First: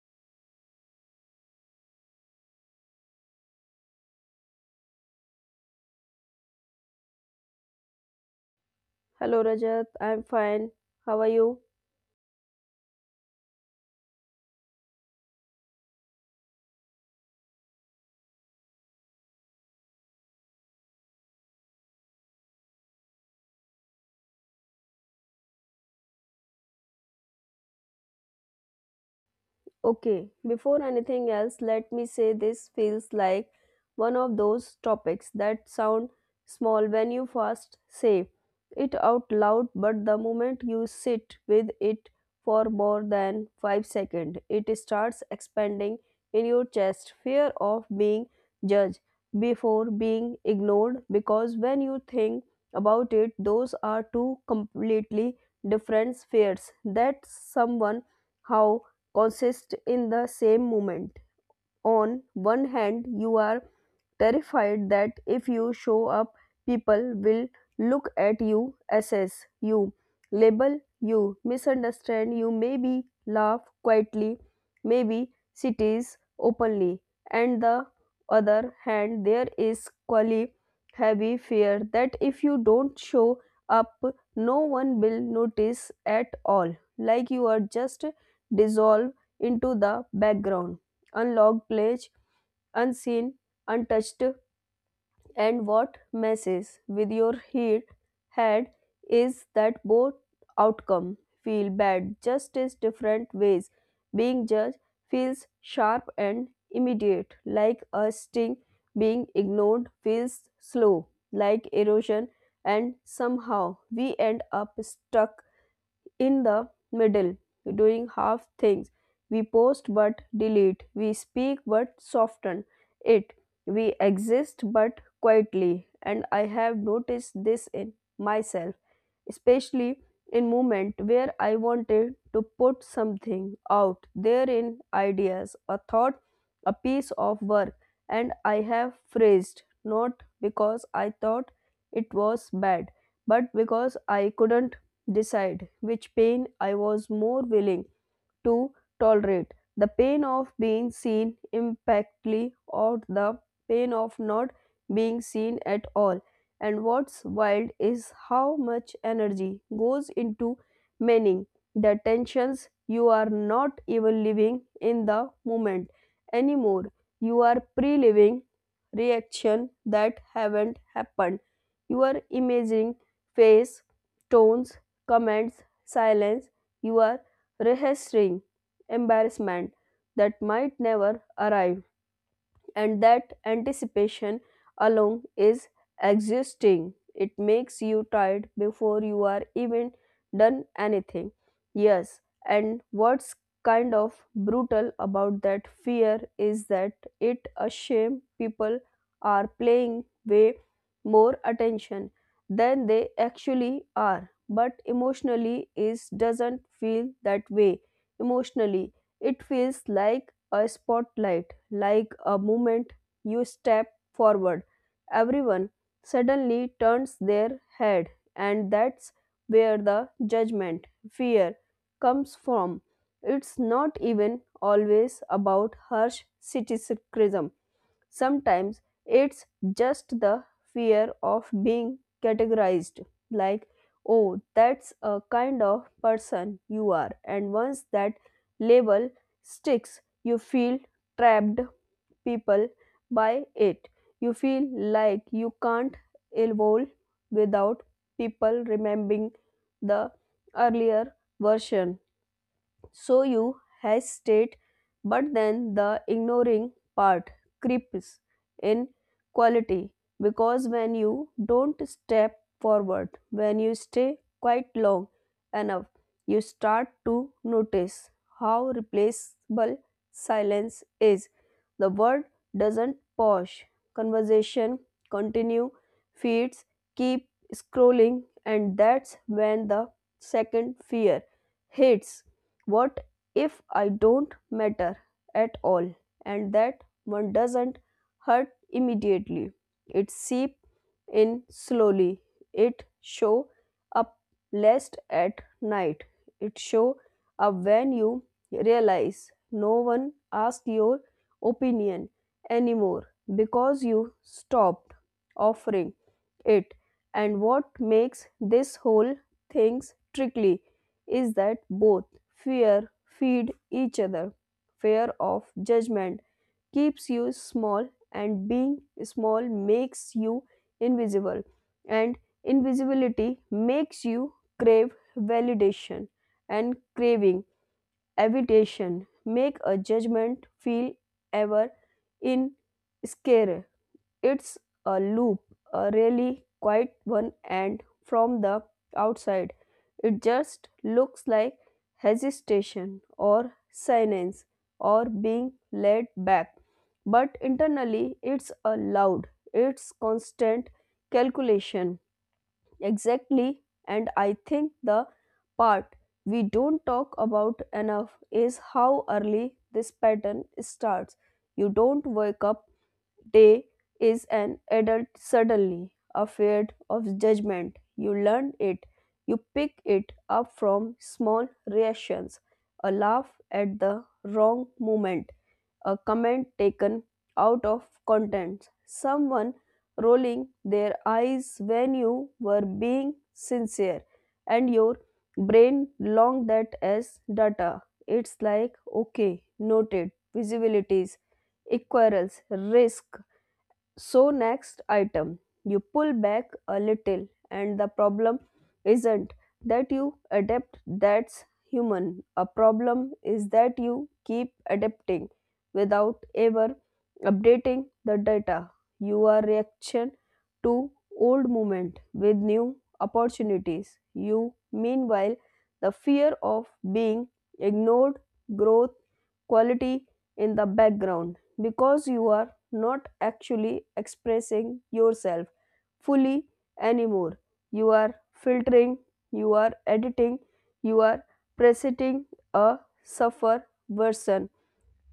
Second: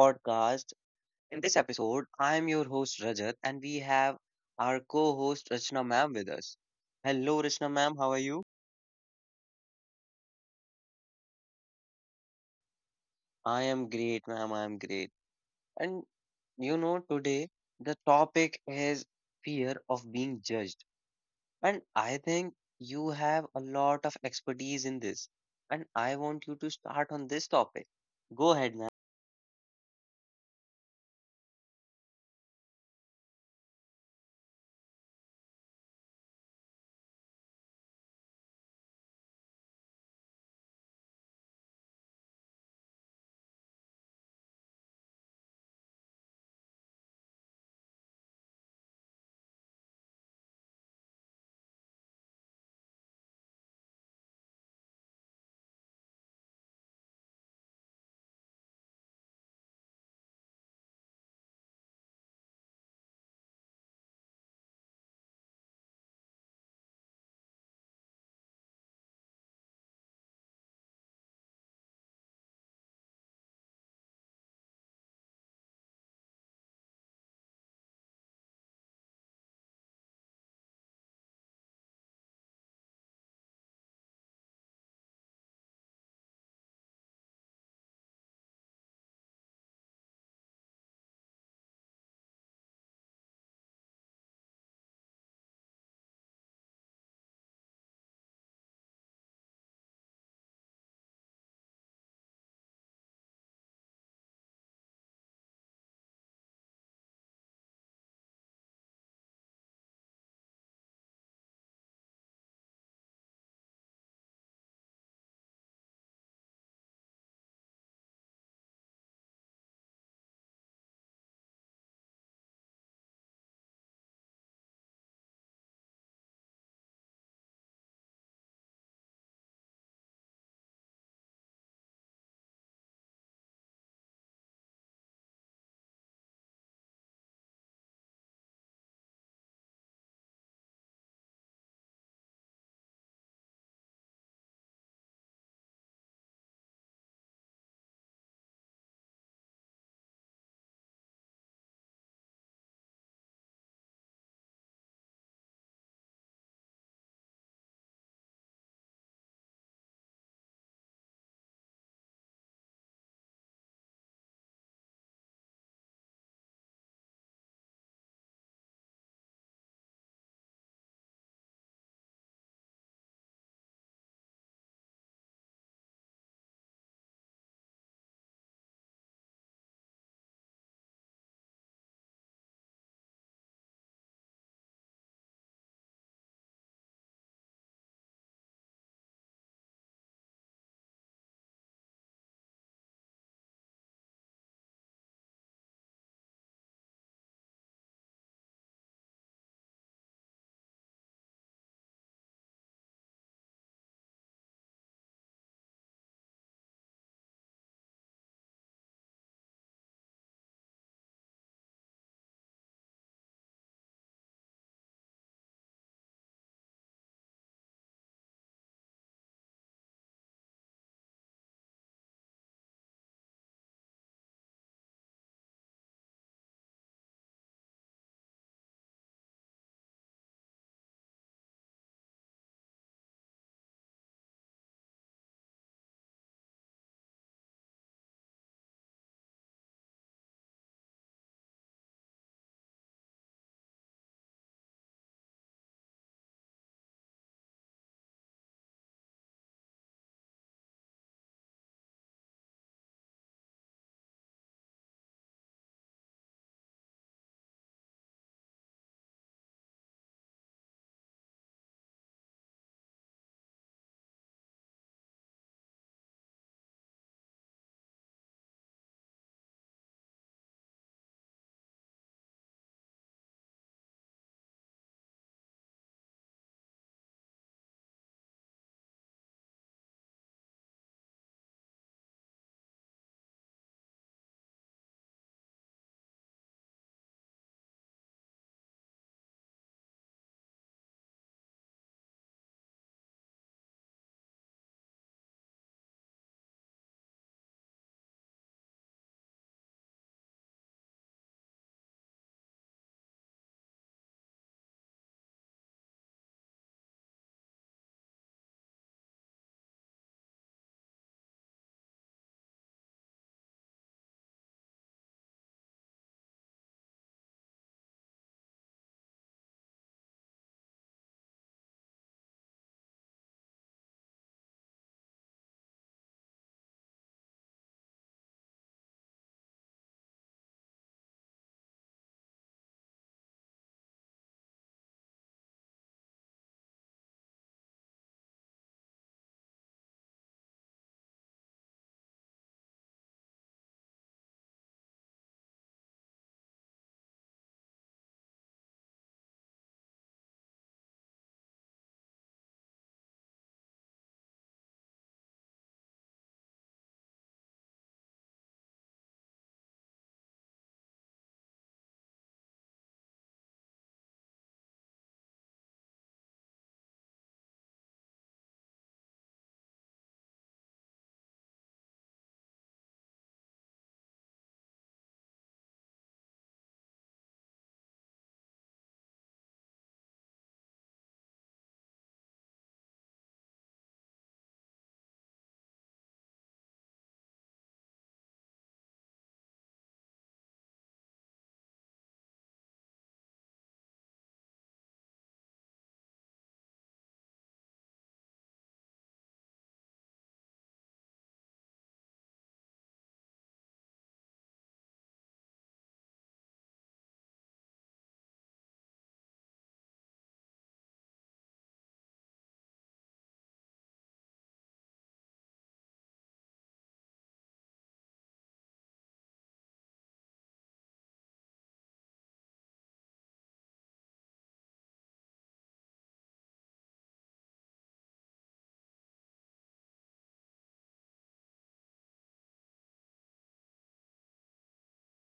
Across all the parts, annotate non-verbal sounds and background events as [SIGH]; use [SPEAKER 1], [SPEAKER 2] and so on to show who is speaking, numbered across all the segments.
[SPEAKER 1] podcast. In this episode, I'm your host Rajat, and we have our co-host Rachna ma'am with us. Hello, Rachna ma'am. How are you?
[SPEAKER 2] Hello Rajat, I'm fine. How are you?
[SPEAKER 1] I am great, ma'am. I am great. And today the topic is fear of being judged, and I think you have a lot of expertise in this, and I want you to start on this topic. Go ahead, ma'am.
[SPEAKER 2] Okay, before anything else, let me say this feels like one of those topics that sound small when you first say it out loud, but the moment you sit with it for more than 5 seconds, it starts expanding in your chest. Fear of being judged before being ignored, because when you think about it, those are two completely different spheres that someone how consist in the same movement on one hand you are terrified that if you show up people will look at you assess you label you misunderstand you maybe laugh quietly maybe cities openly and the other hand there is quali heavy fear that if you don't show up no one will notice at all like you are just dissolved into the background unlocked pledge, unseen, untouched, and what messes with your head is that both outcome feel bad just as different ways. Being judged feels sharp and immediate, like a sting. Being ignored feels slow, like erosion, and somehow we end up stuck in the middle, doing half things. We post but delete. We speak but soften it. We exist but quietly. And I have noticed this in myself, especially in moment where I wanted to put something out there in ideas, a thought, a piece of work, and I have phrased not because I thought it was bad, but because I couldn't decide which pain I was more willing to tolerate the pain of being seen impactly or the pain of not being seen at all. And what's wild is how much energy goes into manning the tensions. You are not even living in the moment anymore. You are pre living reaction that haven't happened. You are imagining face, tones, comments, silence, you are registering embarrassment that might never arrive and that anticipation alone is exhausting. It makes you tired before you are even done anything. Yes, and what's kind of brutal about that fear is that it a shame people are playing way more attention than they actually are but emotionally is doesn't feel that way emotionally it feels like a spotlight, like a moment you step forward. Everyone suddenly turns their head, and that's where the judgment, fear, comes from. It's not even always about harsh criticism. Sometimes it's just the fear of being categorized, like, oh, that's a kind of person you are. And once that label sticks, you feel trapped people by it. You feel like you can't evolve without people remembering the earlier version so you hesitate, but then the ignoring part creeps in quality because when you don't step forward, when you stay quite long enough, you start to notice how replaceable silence is. The word doesn't pause, conversation continue, feeds keep scrolling, and that's when the second fear hits what if I don't matter at all and that one doesn't hurt immediately? It seep in slowly. It show up less at night. It show up when you realize no one asked your opinion anymore because you stopped offering it. And what makes this whole thing tricky is that both fear feed each other. Fear of judgment keeps you small, and being small makes you invisible, and invisibility makes you crave validation, and craving evitation make a judgment feel ever in scare. It's a loop, a really quiet one, and from the outside, it just looks like hesitation or silence or being led back. But internally, it's a loud, it's constant calculation. Exactly. And I think the part we don't talk about enough is how early this pattern starts. You don't wake up day is an adult suddenly, afraid of judgment. You learn it. You pick it up from small reactions, a laugh at the wrong moment, a comment taken out of context, someone rolling their eyes when you were being sincere and your brain logged that as data. It's like, okay, noted, visibilities, equals, risk, so, next item, you pull back a little, and the problem isn't that you adapt, that's human. A problem is that you keep adapting without ever updating the data. You are reaction to old movement with new opportunities. You, meanwhile, the fear of being ignored, growth, quality in the background because you are not actually expressing yourself fully anymore. You are filtering, you are editing, you are presenting a suffer version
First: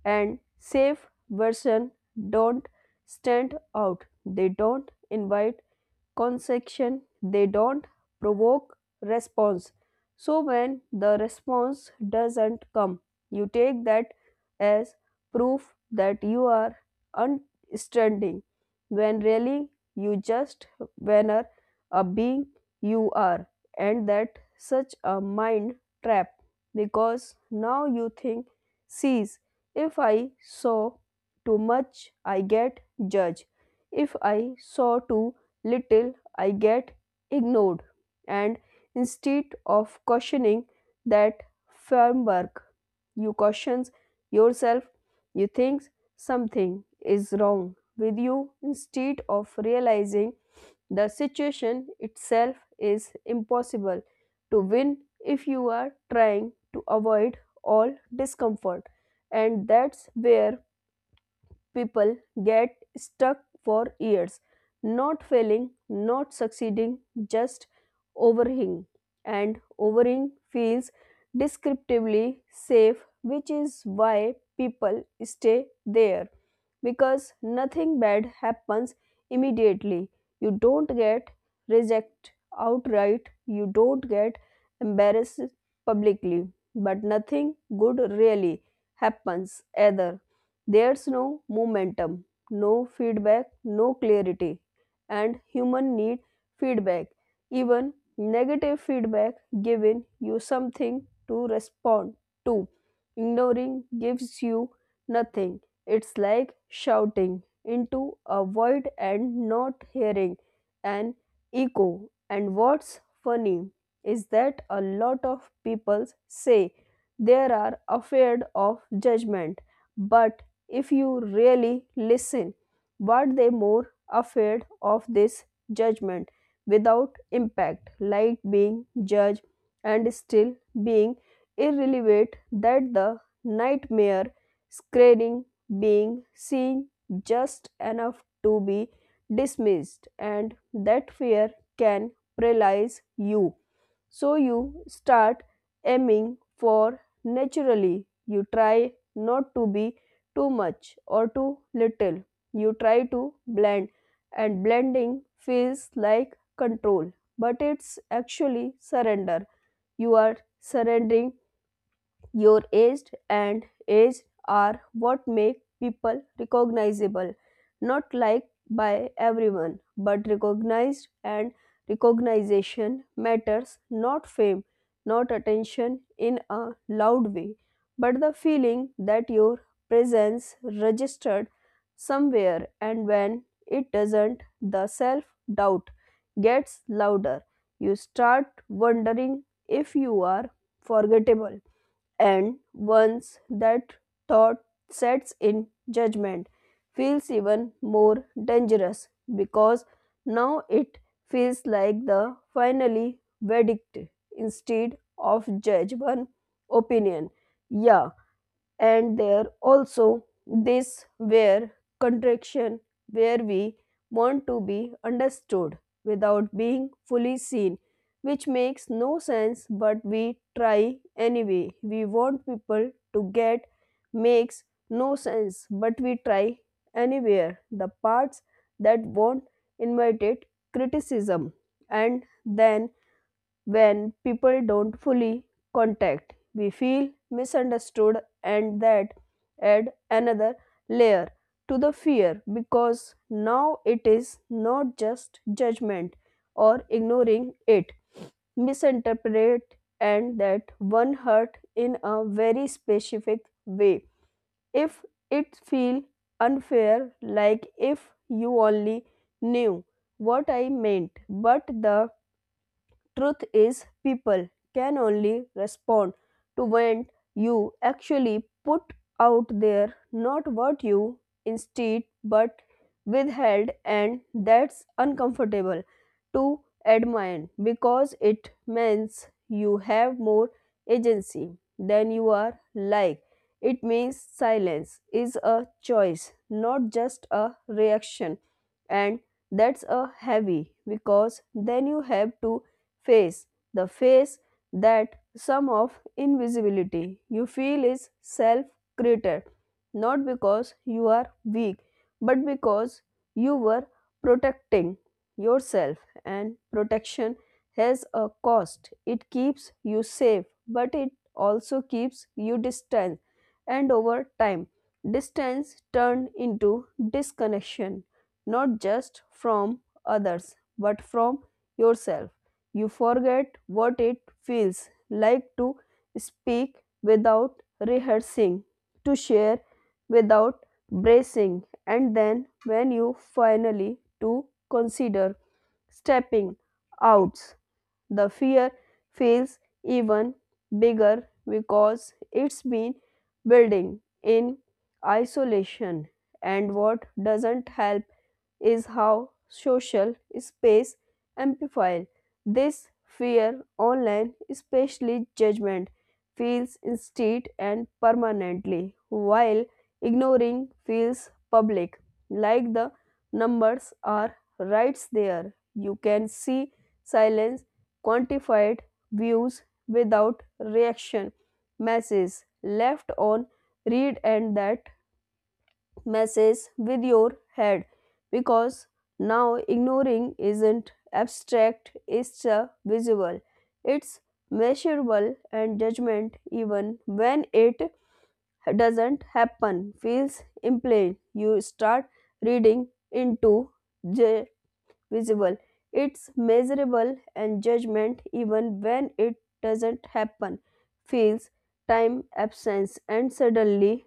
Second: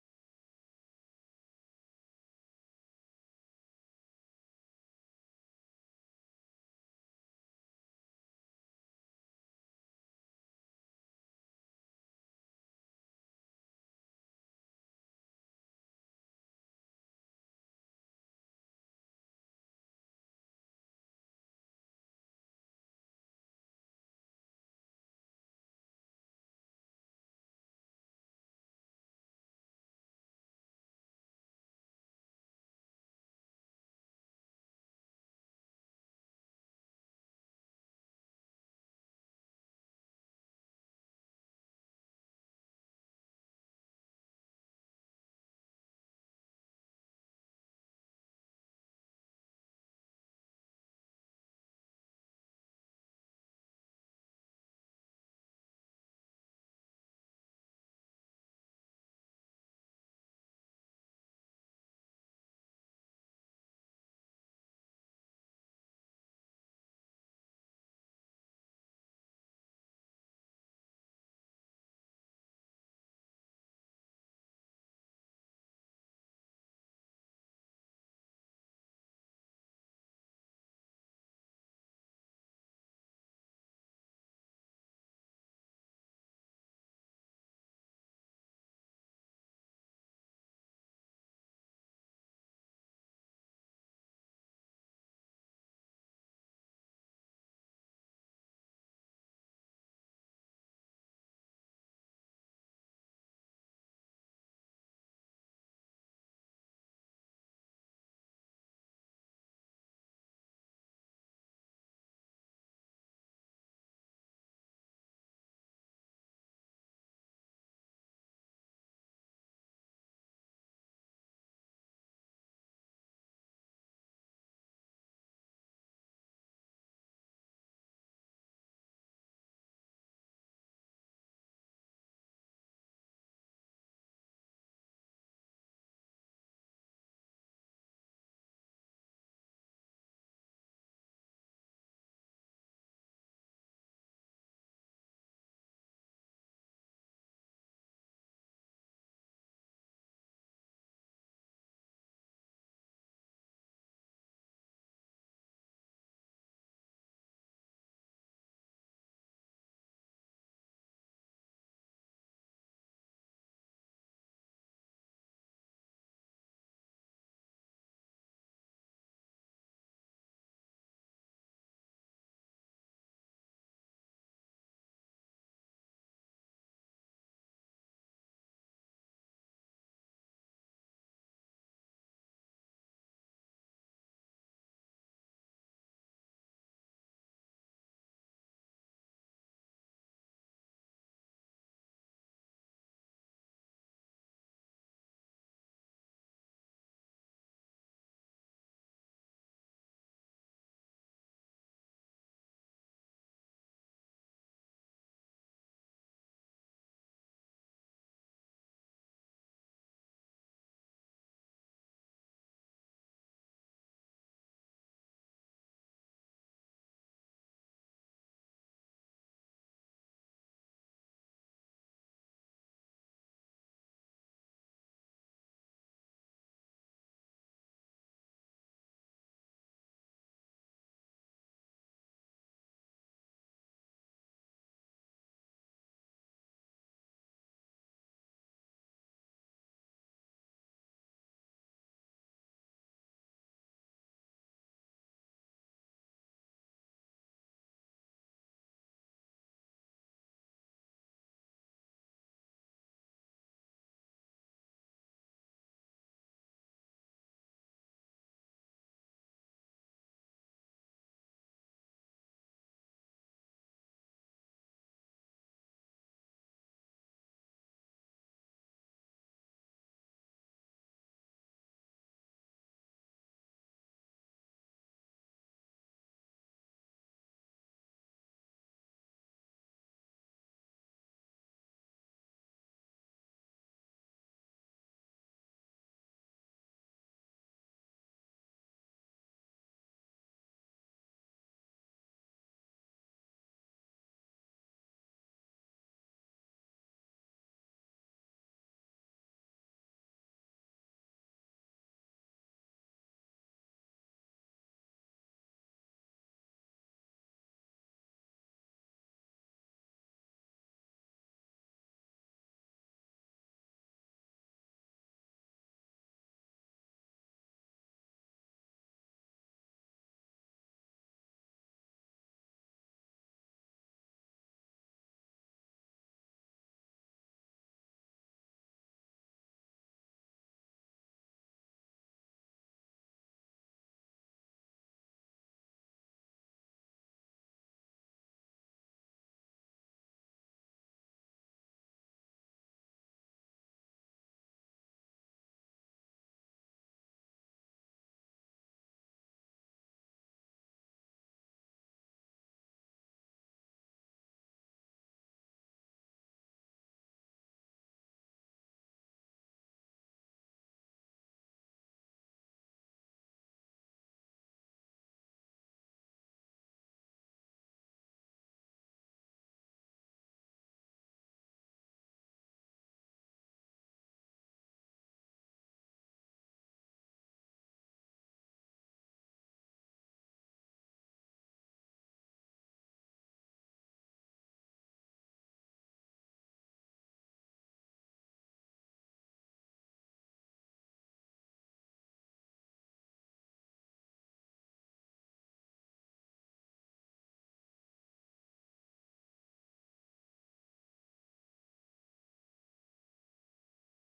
[SPEAKER 2] and safe version don't stand out. They don't invite constriction they don't provoke response so when the response doesn't come you take that as proof that you are unstranding when really you just banner a being you are and that such a mind trap because now you think sees if I saw too much I get judged if I saw too little I get ignored. And instead of questioning that framework, you question yourself, you think something is wrong with you instead of realizing the situation itself is impossible to win if you are trying to avoid all discomfort. And that's where people get stuck for years, not failing, not succeeding, just overeating. And overeating feels descriptively safe, which is why people stay there because nothing bad happens immediately. You don't get rejected outright, you don't get embarrassed publicly, but nothing good really happens either. There's no momentum, no feedback, no clarity. And human need feedback. Even negative feedback giving you something to respond to. Ignoring gives you nothing. It's like shouting into a void and not hearing an echo. And what's funny is that a lot of people say they are afraid of judgment but if you really listen, but they more afraid of this judgment without impact, like being judged and still being irrelevant that the nightmare scaring being seen just enough to be dismissed and that fear can paralyze you so you start aiming for naturally. You try not to be too much or too little. You try to blend, and blending feels like control, but it's actually surrender. You are surrendering your age and age are what make people recognizable, not liked by everyone, but recognized and recognition matters not fame, not attention in a loud way, but the feeling that your presence registered somewhere and when it doesn't, the self doubt gets louder. You start wondering if you are forgettable and once that thought sets in, judgment feels even more dangerous because now it feels like the finally verdict instead of judge one opinion. Yeah, and there also this where contraction where we want to be understood without being fully seen which makes no sense but we try anyway we want people to get makes no sense but we try anywhere the parts that won't invite it criticism and then when people don't fully contact, we feel misunderstood, and that add another layer to the fear because now it is not just judgment or ignoring it misinterpret and that one hurt in a very specific way if it feel unfair like if you only knew what I meant but the Truth is, people can only respond to when you actually put out there not what you instead but withheld, and that's uncomfortable to admire because it means you have more agency than you are like. It means silence is a choice, not just a reaction, and that's a heavy because then you have to face, the face that some of invisibility you feel is self created, not because you are weak, but because you were protecting yourself, and protection has a cost. It keeps you safe, but it also keeps you distant, and over time, distance turned into disconnection, not just from others, but from yourself. You forget what it feels like to speak without rehearsing, to share without bracing, and then when you finally to consider stepping out, the fear feels even bigger because it's been building in isolation and what doesn't help is how social space amplifies this fear online, especially judgment, feels instant and permanently, while ignoring feels public, like the numbers are right there. You can see silence, quantified views without reaction, messages left on read, and that messes with your head because now ignoring isn't abstract, it's a visual, it's measurable, and judgment, even when it doesn't happen, feels implain. You start reading into the visible, it's measurable, and judgment, even when it doesn't happen, feels time absence, and suddenly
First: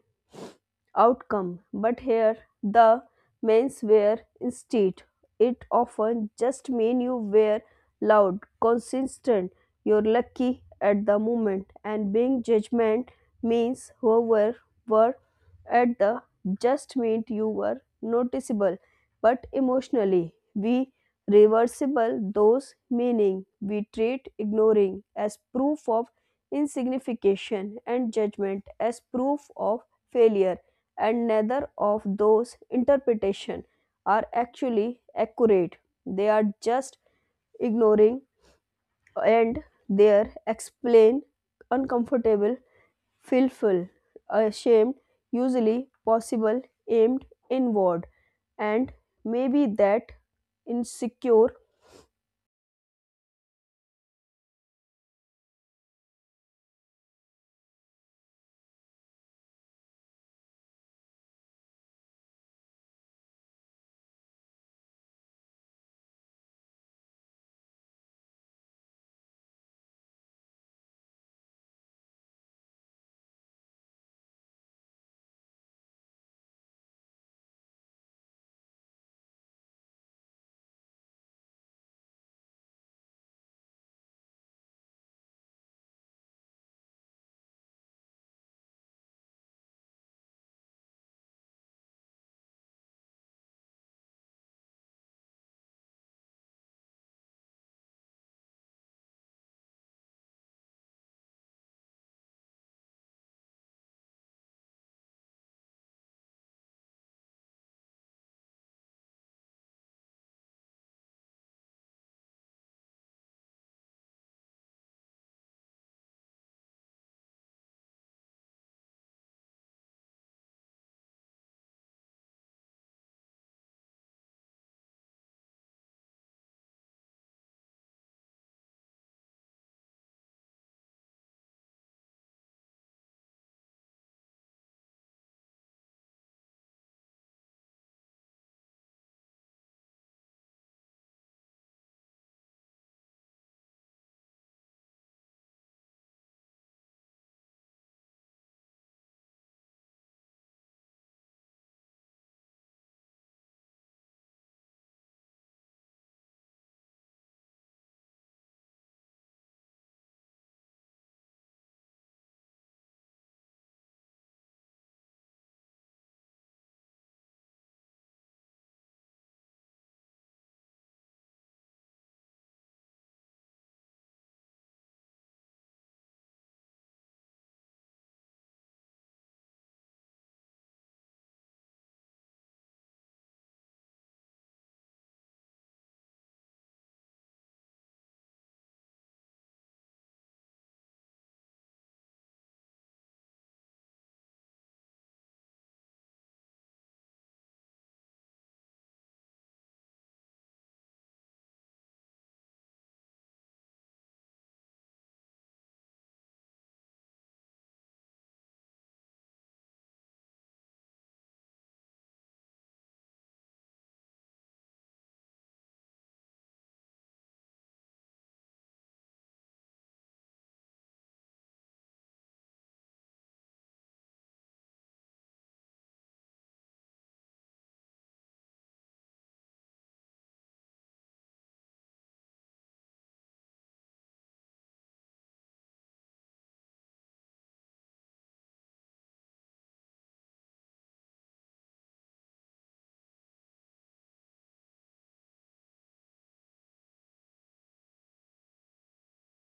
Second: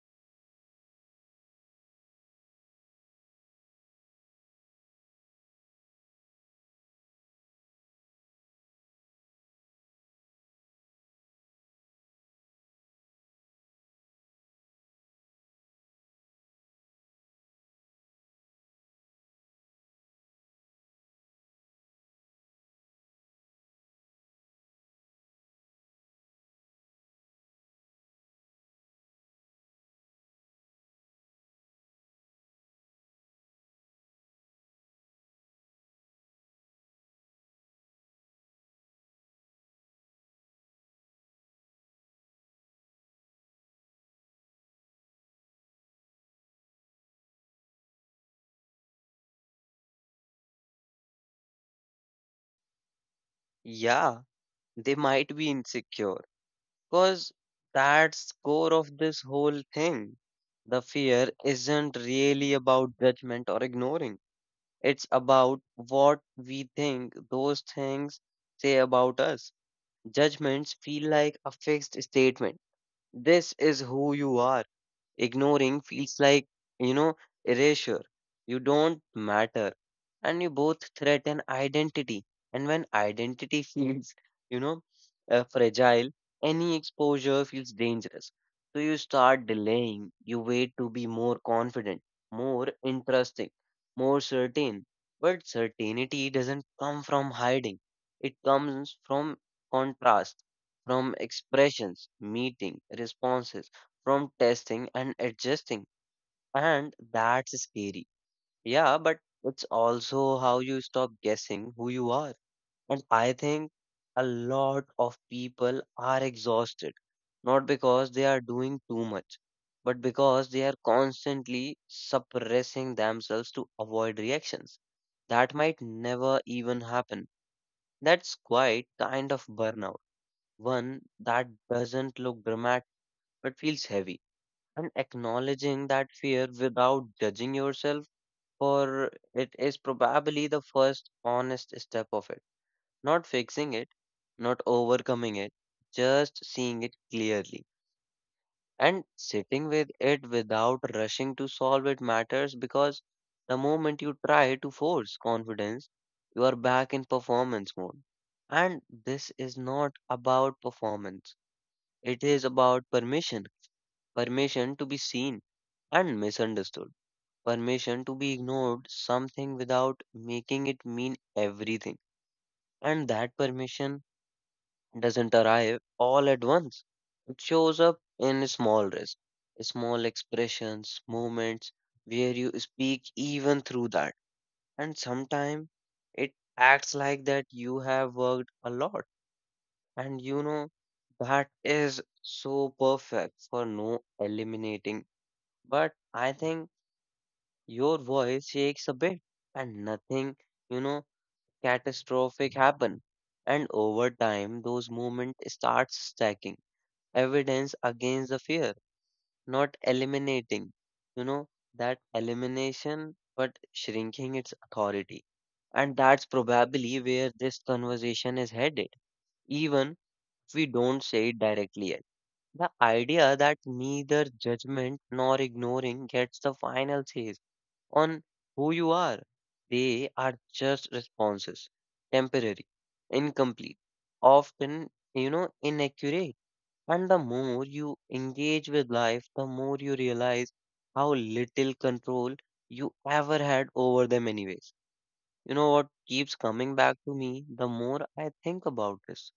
[SPEAKER 2] outcome, but here the men's wear instead. It often just mean you wear loud, consistent, you're lucky at the moment, and being judgment means whoever were at the just meant you were noticeable, but emotionally we reversible those meaning we treat ignoring as proof of insignification and judgment as proof of failure and neither of those interpretations are actually accurate. They are just ignoring and their explain uncomfortable, fearful, ashamed, usually possible, aimed inward, and maybe that insecure.
[SPEAKER 1] Yeah, they might be insecure, because that's core of this whole thing. The fear isn't really about judgment or ignoring. It's about what we think those things say about us. Judgments feel like a fixed statement. This is who you are. Ignoring feels like, you know, erasure. You don't matter. And you both threaten identity. And when identity [LAUGHS] feels, you know, fragile, any exposure feels dangerous. So you start delaying. You wait to be more confident, more interesting, more certain. But certainty doesn't come from hiding, it comes from contrast, from expressions, meeting, responses from testing and adjusting. And that's scary. Yeah, but it's also how you stop guessing who you are. And I think a lot of people are exhausted, not because they are doing too much, but because they are constantly suppressing themselves to avoid reactions that might never even happen. That's quite kind of burnout, one that doesn't look dramatic but feels heavy. And acknowledging that fear without judging yourself for it is probably the first honest step of it. Not fixing it, not overcoming it, just seeing it clearly. And sitting with it without rushing to solve it matters because the moment you try to force confidence, you are back in performance mode. And this is not about performance, it is about permission, permission to be seen and misunderstood, permission to be ignored something without making it mean everything. And that permission doesn't arrive all at once. It shows up in small risks, small expressions, moments where you speak even through that. And sometimes it acts like that you have worked a lot. And that is so perfect for no eliminating. But I think your voice shakes a bit and nothing, you know, catastrophic happen. And over time, those movements start stacking evidence against the fear, not eliminating, you know, that elimination, but shrinking its authority. And that's probably where this conversation is headed, even if we don't say it directly yet. The idea that neither judgment nor ignoring gets the final say on who you are. They are just responses, temporary, incomplete, often, inaccurate. And the more you engage with life, the more you realize how little control you ever had over them, anyways. You know what keeps coming back to me the more I think about this?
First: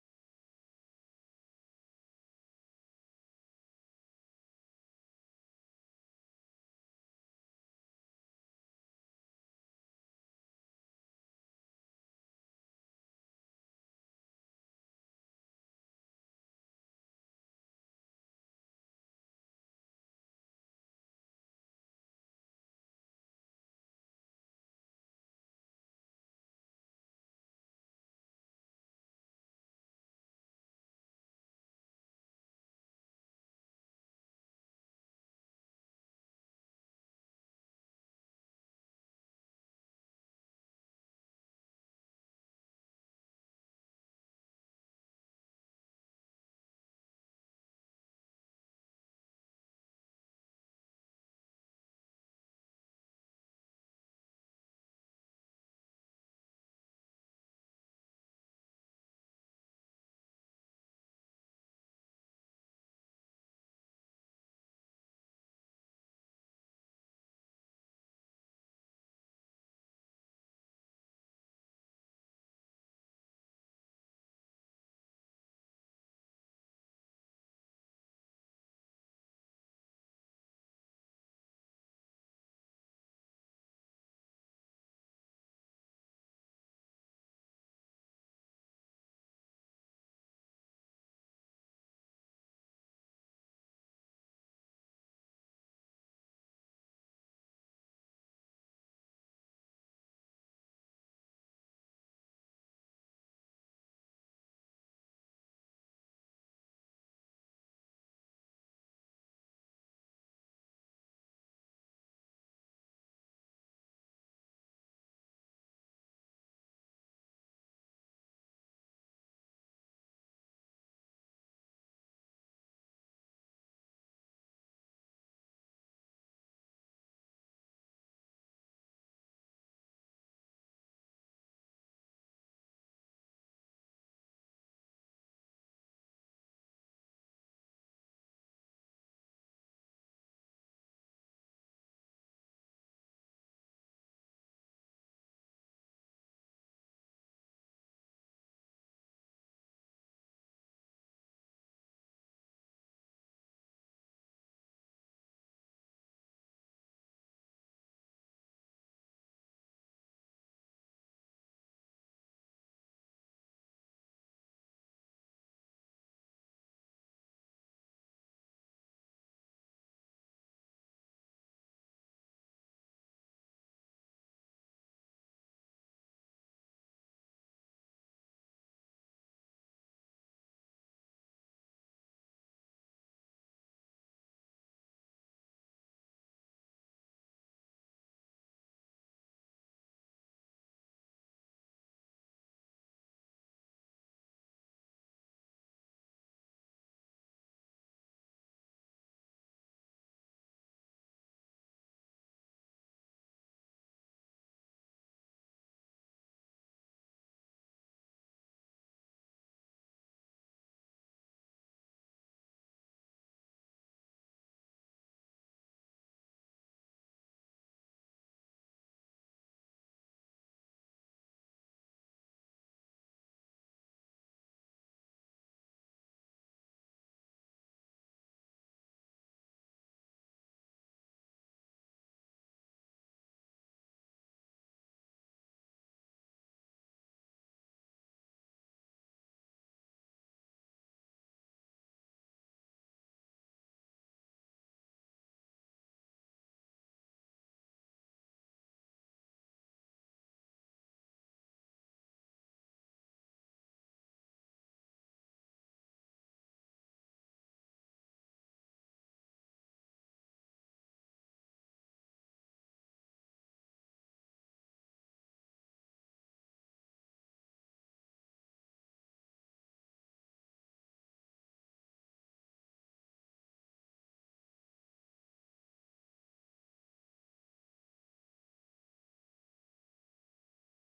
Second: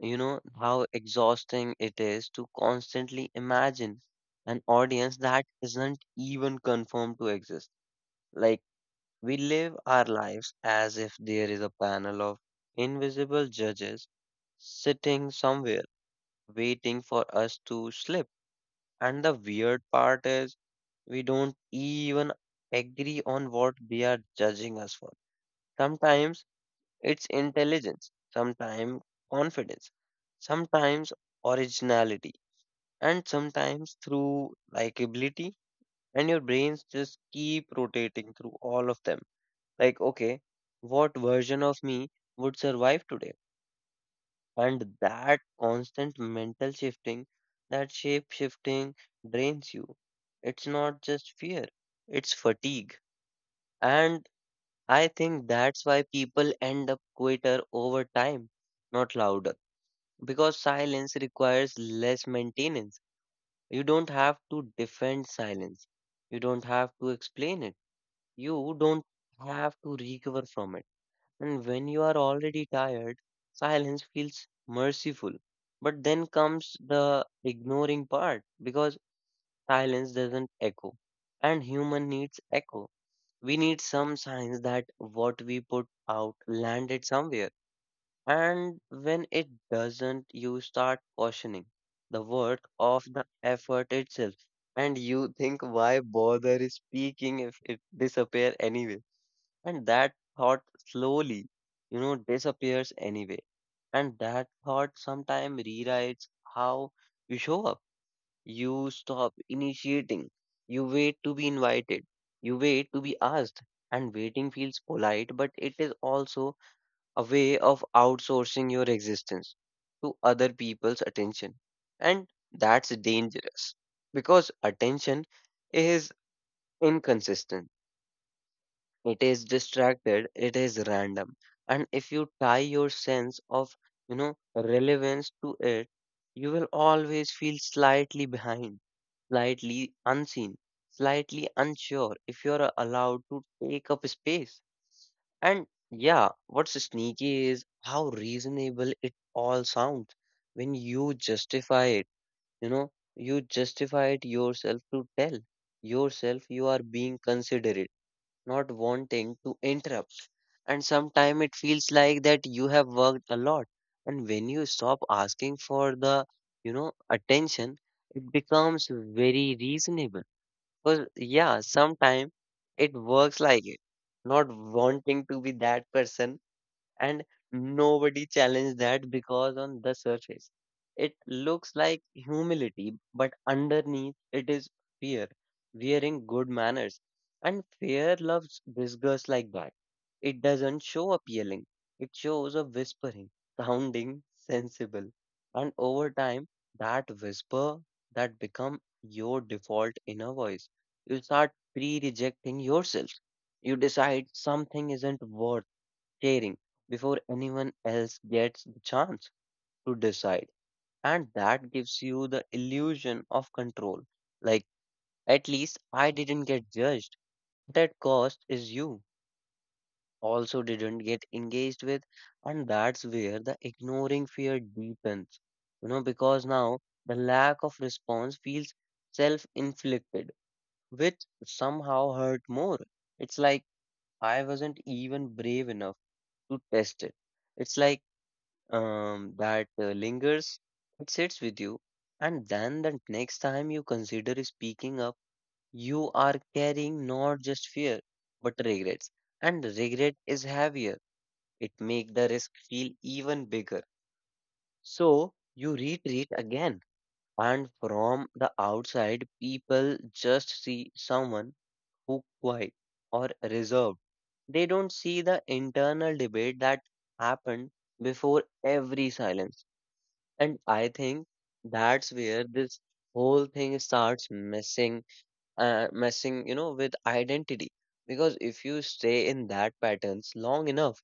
[SPEAKER 1] How exhausting it is to constantly imagine an audience that isn't even confirmed to exist. Like, we live our lives as if there is a panel of invisible judges sitting somewhere waiting for us to slip. And the weird part is, we don't even agree on what they are judging us for. Sometimes it's intelligence, sometimes confidence, sometimes originality, and sometimes through likability. And your brains just keep rotating through all of them. Like, okay, what version of me would survive today? And that constant mental shifting, that shape shifting drains you. It's not just fear, it's fatigue. And I think that's why people end up quieter over time, not louder. Because silence requires less maintenance. You don't have to defend silence. You don't have to explain it. You don't have to recover from it. And when you are already tired, silence feels merciful. But then comes the ignoring part because silence doesn't echo. And human needs echo. We need some signs that what we put out landed somewhere. And when it doesn't, you start questioning the worth of the effort itself. And you think, why bother speaking if it disappear anyway? And that thought slowly, disappears anyway. And that thought sometimes rewrites how you show up. You stop initiating. You wait to be invited. You wait to be asked. And waiting feels polite, but it is also a way of outsourcing your existence to other people's attention. And that's dangerous because attention is inconsistent, it is distracted, it is random, and if you tie your sense of relevance to it, you will always feel slightly behind, slightly unseen, slightly unsure if you are allowed to take up space. And yeah, what's sneaky is how reasonable it all sounds when you justify it. You justify it yourself to tell yourself you are being considerate, not wanting to interrupt. And sometimes it feels like that you have worked a lot. And when you stop asking for the attention, it becomes very reasonable. Because, yeah, sometimes it works like it. Not wanting to be that person, and nobody challenged that because on the surface it looks like humility but underneath it is fear wearing good manners. And fear loves disgust like that, it doesn't show up yelling. It shows up whispering, sounding sensible, and over time that whisper, that become your default inner voice. You start pre-rejecting yourself. You decide something isn't worth caring before anyone else gets the chance to decide. And that gives you the illusion of control. Like, at least I didn't get judged. That cost is you also didn't get engaged with. And that's where the ignoring fear deepens. Because now the lack of response feels self inflicted, which somehow hurt more. It's like I wasn't even brave enough to test it. It's like that lingers, it sits with you. And then the next time you consider speaking up, you are carrying not just fear, but regrets. And regret is heavier. It makes the risk feel even bigger. So you retreat again. And from the outside, people just see someone who quiet or reserved. They don't see the internal debate that happened before every silence. And I think that's where this whole thing starts messing with identity. Because if you stay in that patterns long enough,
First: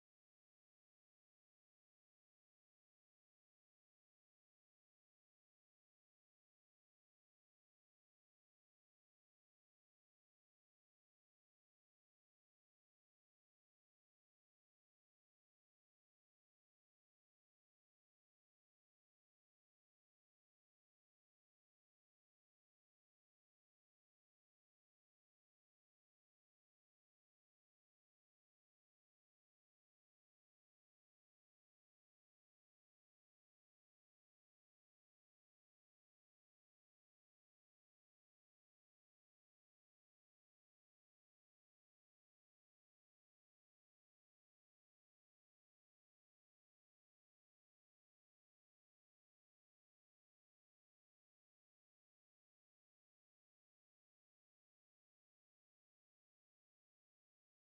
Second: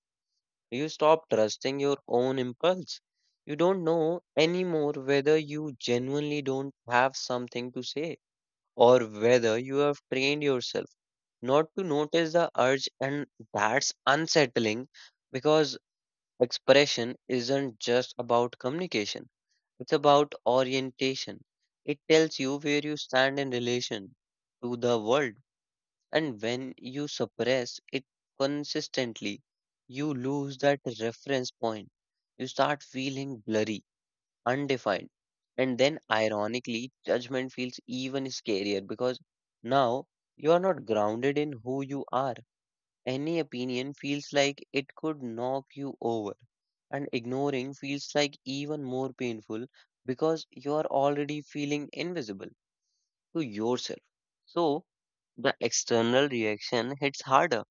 [SPEAKER 1] you stop trusting your own impulse. You don't know anymore whether you genuinely don't have something to say or whether you have trained yourself not to notice the urge, and that's unsettling because expression isn't just about communication, it's about orientation. It tells you where you stand in relation to the world, and when you suppress it consistently, you lose that reference point. You start feeling blurry, undefined, and then ironically, judgment feels even scarier because now you are not grounded in who you are. Any opinion feels like it could knock you over, and ignoring feels like even more painful because you are already feeling invisible to yourself. So, the external reaction hits harder.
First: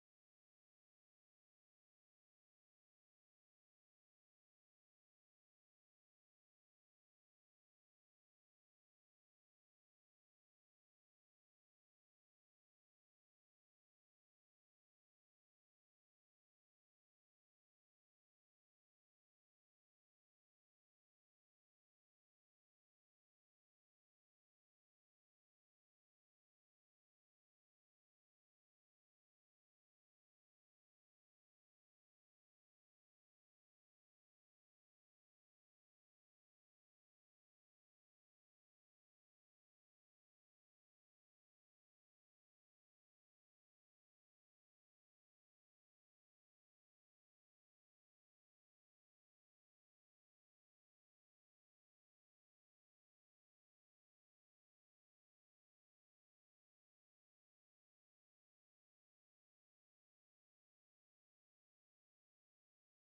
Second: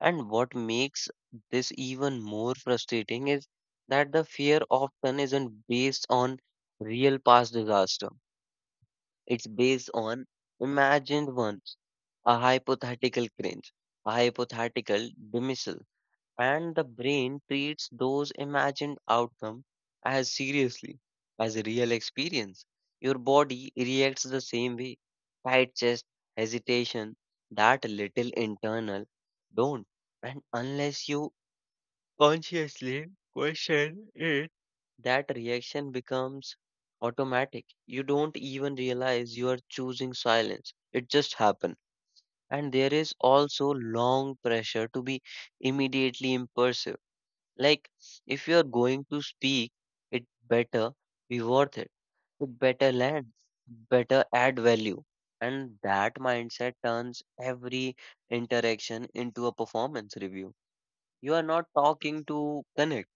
[SPEAKER 1] And what makes this even more frustrating is that the fear often isn't based on real past disaster, it's based on imagined ones, a hypothetical cringe, a hypothetical dismissal, and the brain treats those imagined outcomes as seriously as a real experience. Your body reacts the same way. Tight chest, hesitation, that little internal don't. And unless you consciously question it, that reaction becomes automatic. You don't even realize you are choosing silence. It just happens. And there is also long pressure to be immediately impulsive, like if you're going to speak, it better be worth it. It better land, better add value. And that mindset turns every interaction into a performance review. You are not talking to connect.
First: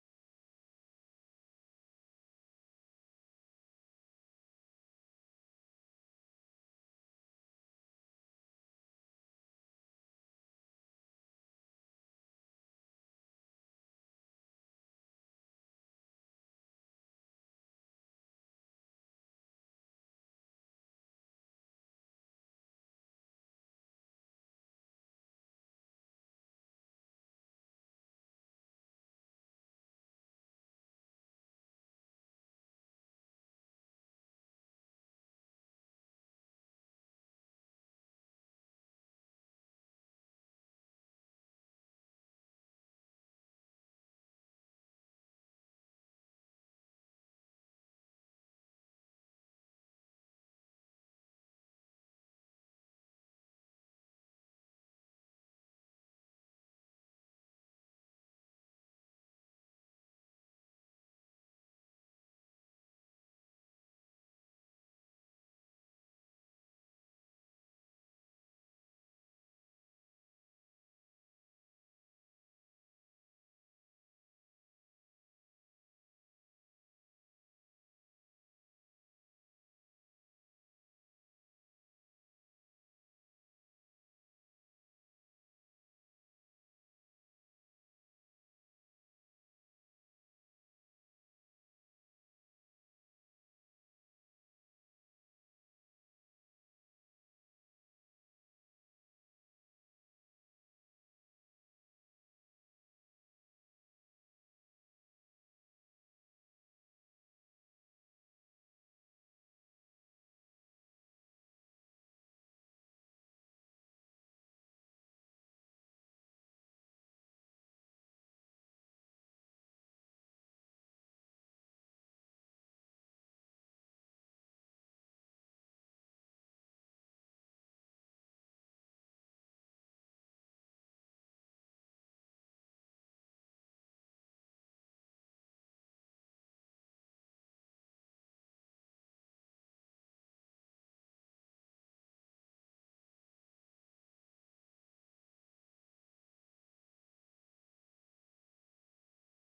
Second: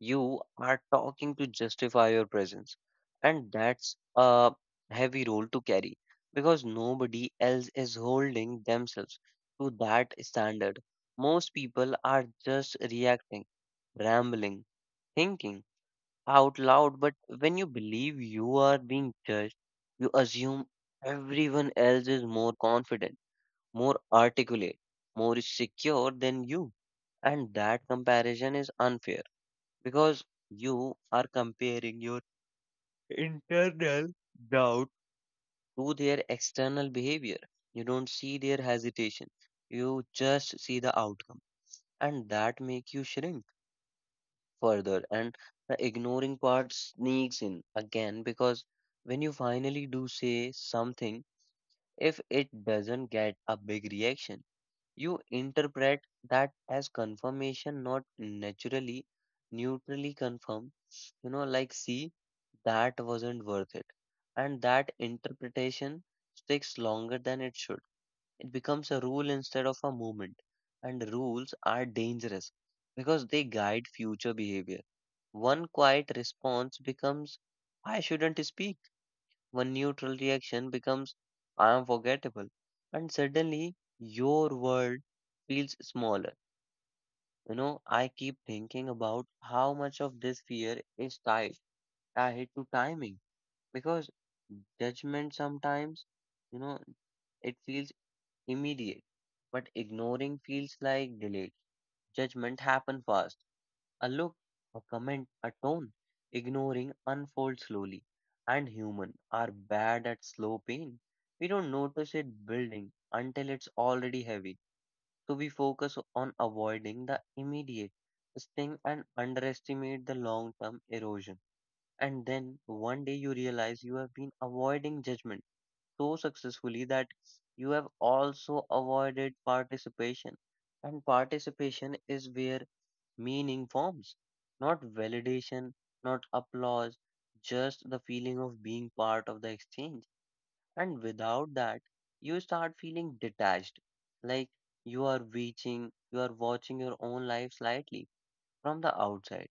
[SPEAKER 1] You are talking to justify your presence. And that's a heavy role to carry because nobody else is holding themselves to that standard. Most people are just reacting, rambling, thinking out loud. But when you believe you are being judged, you assume everyone else is more confident, more articulate, more secure than you. And that comparison is unfair because you are comparing your internal doubt to their external behavior. You don't see their hesitation. You just see the outcome, and that make you shrink further. And the ignoring part sneaks in again because when you finally do say something, if it doesn't get a big reaction, you interpret that as confirmation, not naturally, neutrally confirmed. Like see that wasn't worth it. And that interpretation sticks longer than it should. It becomes a rule instead of a movement. And rules are dangerous because they guide future behavior. One quiet response becomes, I shouldn't speak. One neutral reaction becomes, I am forgettable. And suddenly, your world feels smaller. You know, I keep thinking about how much of this fear is tied, tied to timing because judgment sometimes, you know, it feels immediate, but ignoring feels like delayed. Judgment happen fast. A look, a comment, a tone. Ignoring unfolds slowly. And human are bad at slow pain. We don't notice it building until it's already heavy. So we focus on avoiding the immediate sting and underestimate the long-term erosion. And then one day you realize you have been avoiding judgment so successfully that you have also avoided participation. And participation is where meaning forms, not validation, not applause, just the feeling of being part of the exchange. And without that, you start feeling detached, like you are reaching, you are watching your own life slightly from the outside,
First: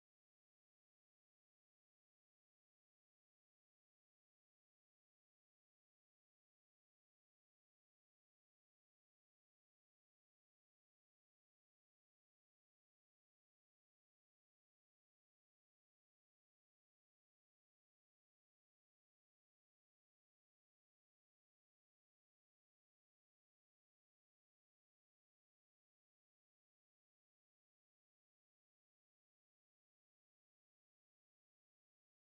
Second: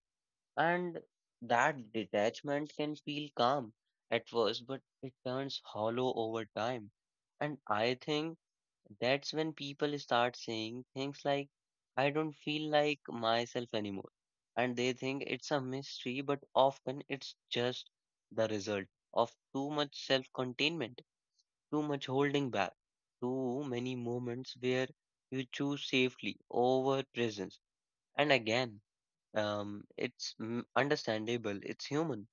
[SPEAKER 1] and that detachment can feel calm at first, but it turns hollow over time. And I think that's when people start saying things like, I don't feel like myself anymore. And they think it's a mystery, but often it's just the result of too much self containment, too much holding back, too many moments where you choose safely over presence. And again, it's understandable, it's human,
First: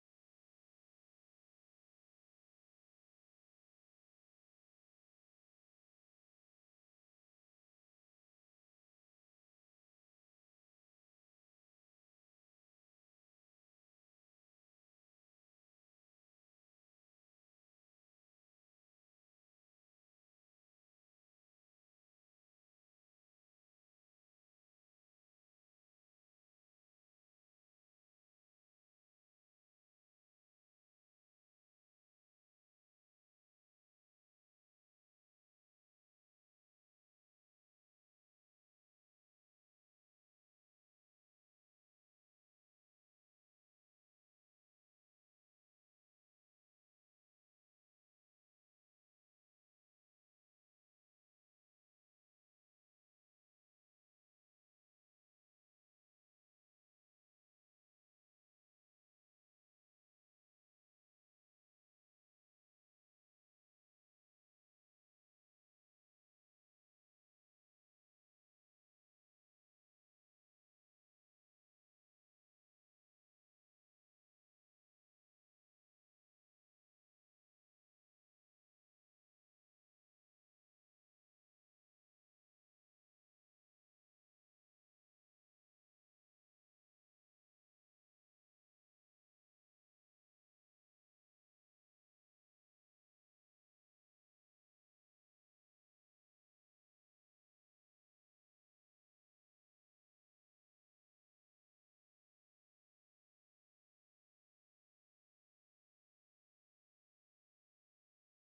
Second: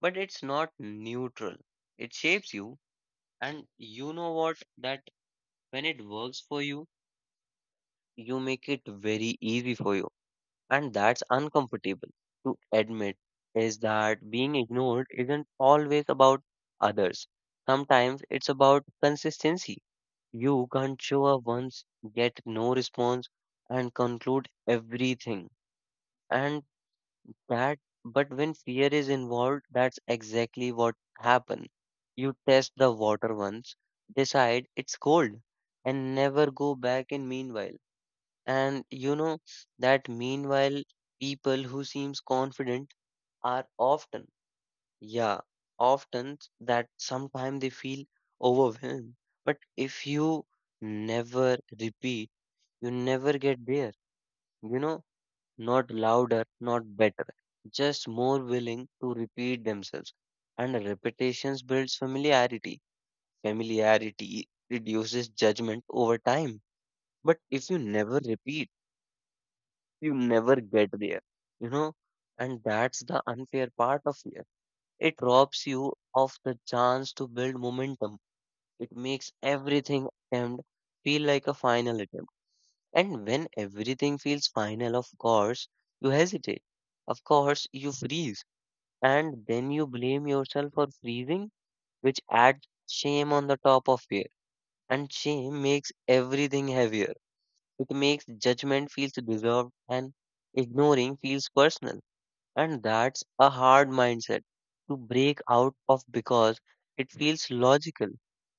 [SPEAKER 1] but it's not neutral. It shapes you, and you know what? That when it works for you, you make it very easy for you, and that's uncomfortable to admit. Is that being ignored isn't always about others. Sometimes it's about consistency. You can't show up once, get no response, and conclude everything. And that, but when fear is involved, that's exactly what happen. You test the water once, decide it's cold, and never go back. In meanwhile. And you know that meanwhile, people who seems confident are often, yeah, often that sometimes they feel overwhelmed. But if you never repeat, you never get there. You know, not louder, not better, just more willing to repeat themselves. And repetitions builds familiarity. Familiarity reduces judgment over time. But if you never repeat, you never get there, you know? And that's the unfair part of fear. It robs you of the chance to build momentum. It makes everything attempt feel like a final attempt. And when everything feels final, of course, you hesitate. Of course, you freeze. And then you blame yourself for freezing, which adds shame on the top of fear. And shame makes everything heavier. It makes judgment feels deserved and ignoring feels personal. And that's a hard mindset to break out of because it feels logical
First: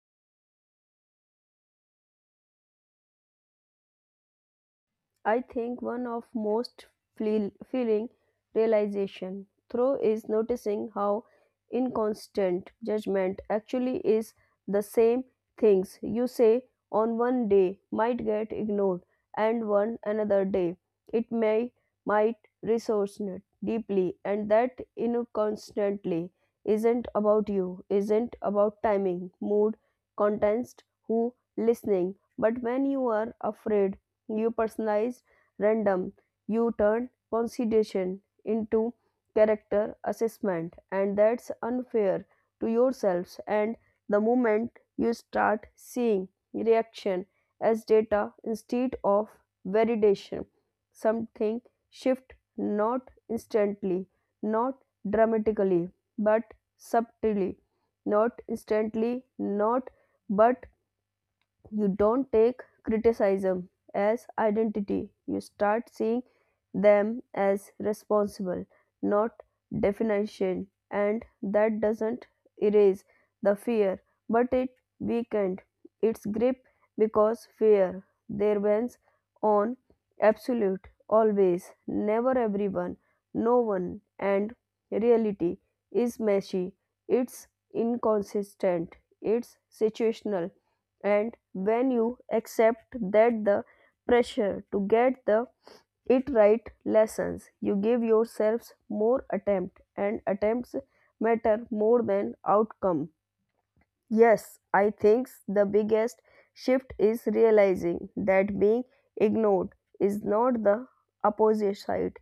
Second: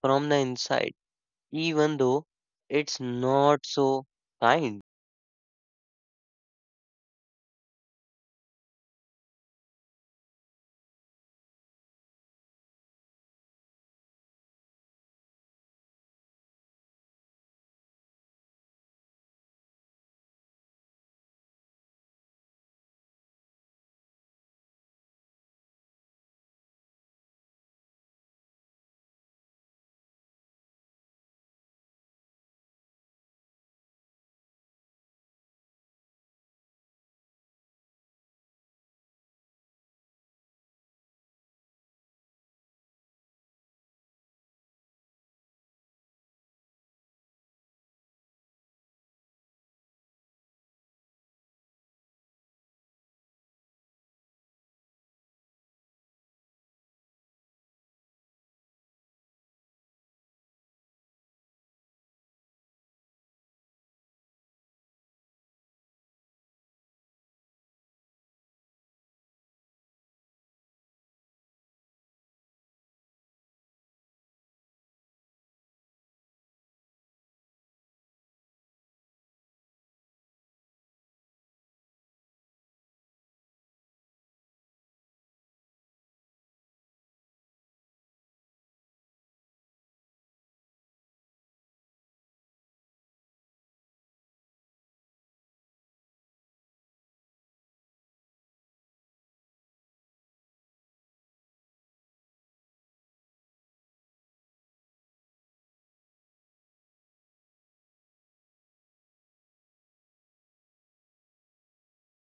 [SPEAKER 1] from the inside, even though it's not so kind.
[SPEAKER 2] I think one of most feeling realization through is noticing how inconstant judgment actually is. The same things you say on one day might get ignored and one another day it may might resonate deeply, and that inconstantly isn't about you, isn't about timing, mood, context, who listening, but when you are afraid, new personalized random, you turn consideration into character assessment, and that's unfair to yourselves. And the moment you start seeing reaction as data instead of validation, something shift, not instantly, not dramatically, but subtly, not instantly not but you don't take criticism as identity, you start seeing them as responsible, not definition, and that doesn't erase the fear, but it weakened its grip because fear there bends on absolute, always, never, everyone, no one, and reality is messy, it's inconsistent, it's situational, and when you accept that the pressure to get the it right lessons, you give yourselves more attempt, and attempts matter more than outcome. Yes, I think the biggest shift is realizing that being ignored is not the opposite side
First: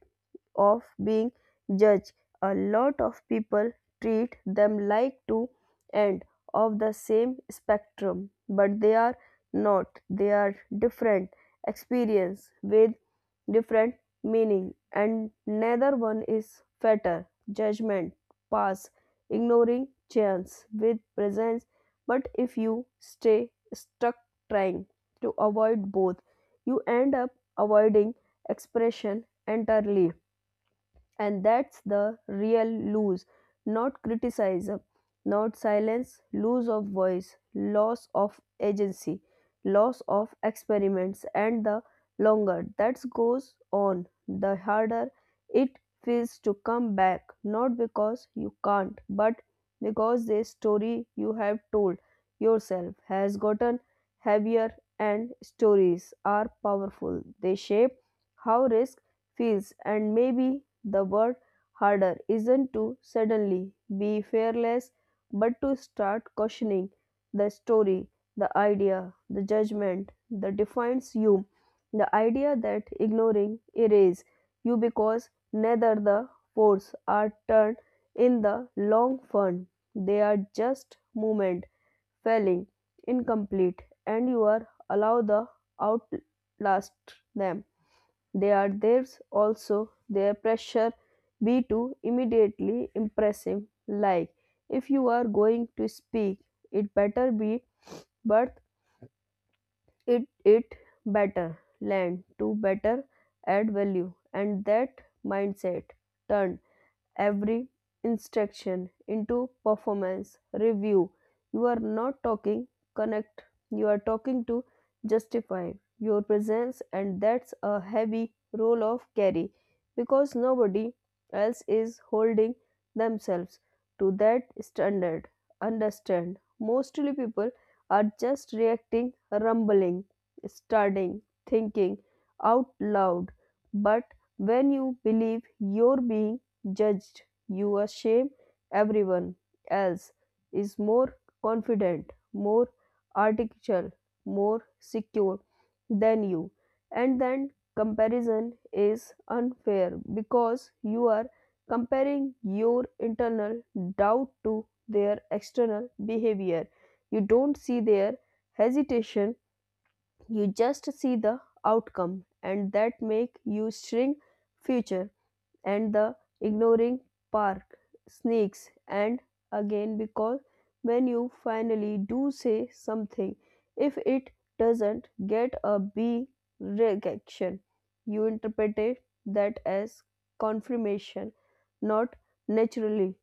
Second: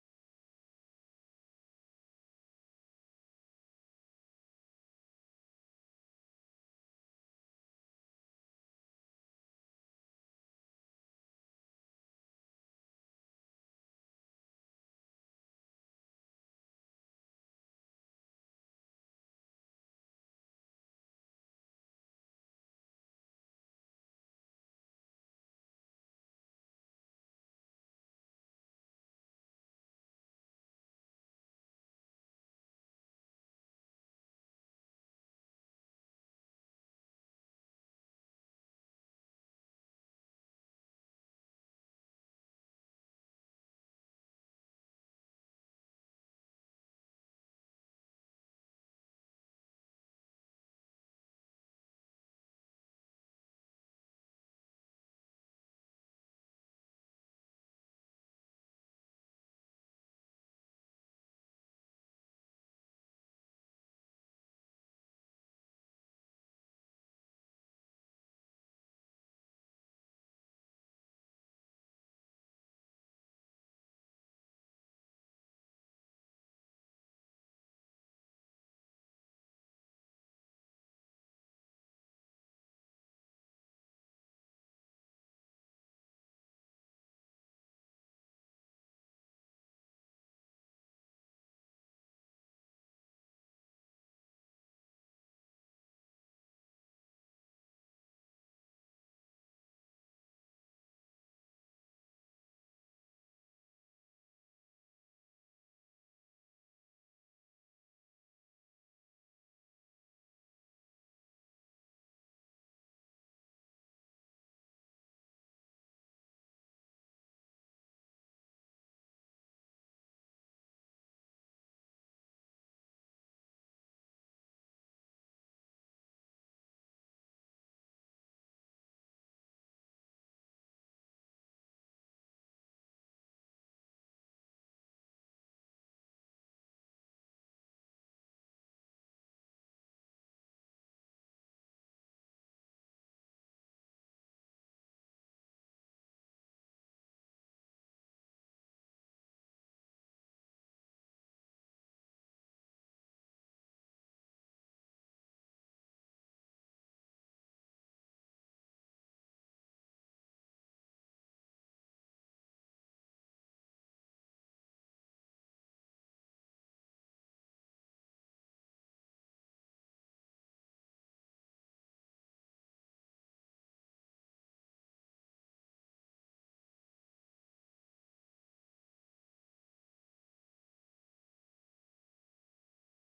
[SPEAKER 2] of being judged. A lot of people treat them like two ends of the same spectrum, but they are not. They are different experience with different meaning, and neither one is fatal. Judgment, pass, ignoring chance with presence. But if you stay stuck trying to avoid both, you end up avoiding expression entirely. And that's the real lose, not criticism, not silence, lose of voice, loss of agency, loss of experiments, and the longer that goes on, the harder it feels to come back, not because you can't, but because the story you have told yourself has gotten heavier, and stories are powerful. They shape how risk feels, and maybe the word harder isn't to suddenly be fearless, but to start questioning the story, the idea, the judgment that defines you, the idea that ignoring erases you, because neither the force are turned in the long fun. They are just movement, failing, incomplete, and you are allow the outlast them. They are theirs also their pressure be to immediately impressive, like if you are going to speak it better be, but it better land to better add value, and that mindset turned every instruction into performance review. You are not talking connect, you are talking to justify your presence, and that's a heavy role of carry because nobody else is holding themselves to that standard. Understand mostly people are just reacting, rumbling, starting, thinking out loud, but when you believe your being judged, you assume everyone else is more confident, more artificial, more secure than you. And then comparison is unfair because you are comparing your internal doubt to their external behavior. You don't see their hesitation, you just see the outcome, and that make you shrink future. And the ignoring park sneaks and again because when you finally do say something, if it doesn't get a b reaction, you interpret it that as confirmation, not naturally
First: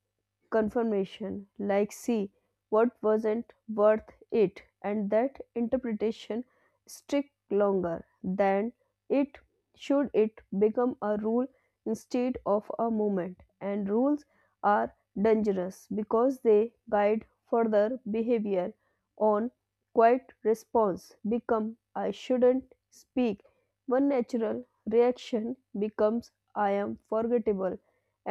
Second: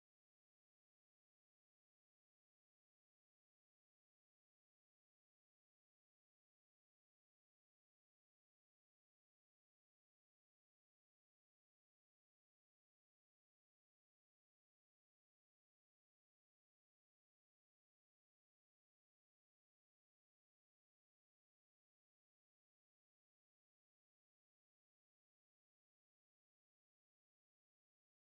[SPEAKER 2] confirmation, like, see, what wasn't worth it, and that interpretation stick longer than it should. It become a rule instead of a movement. And rules are dangerous because they guide further behavior. On quiet response become I shouldn't speak. One natural reaction becomes I am forgettable,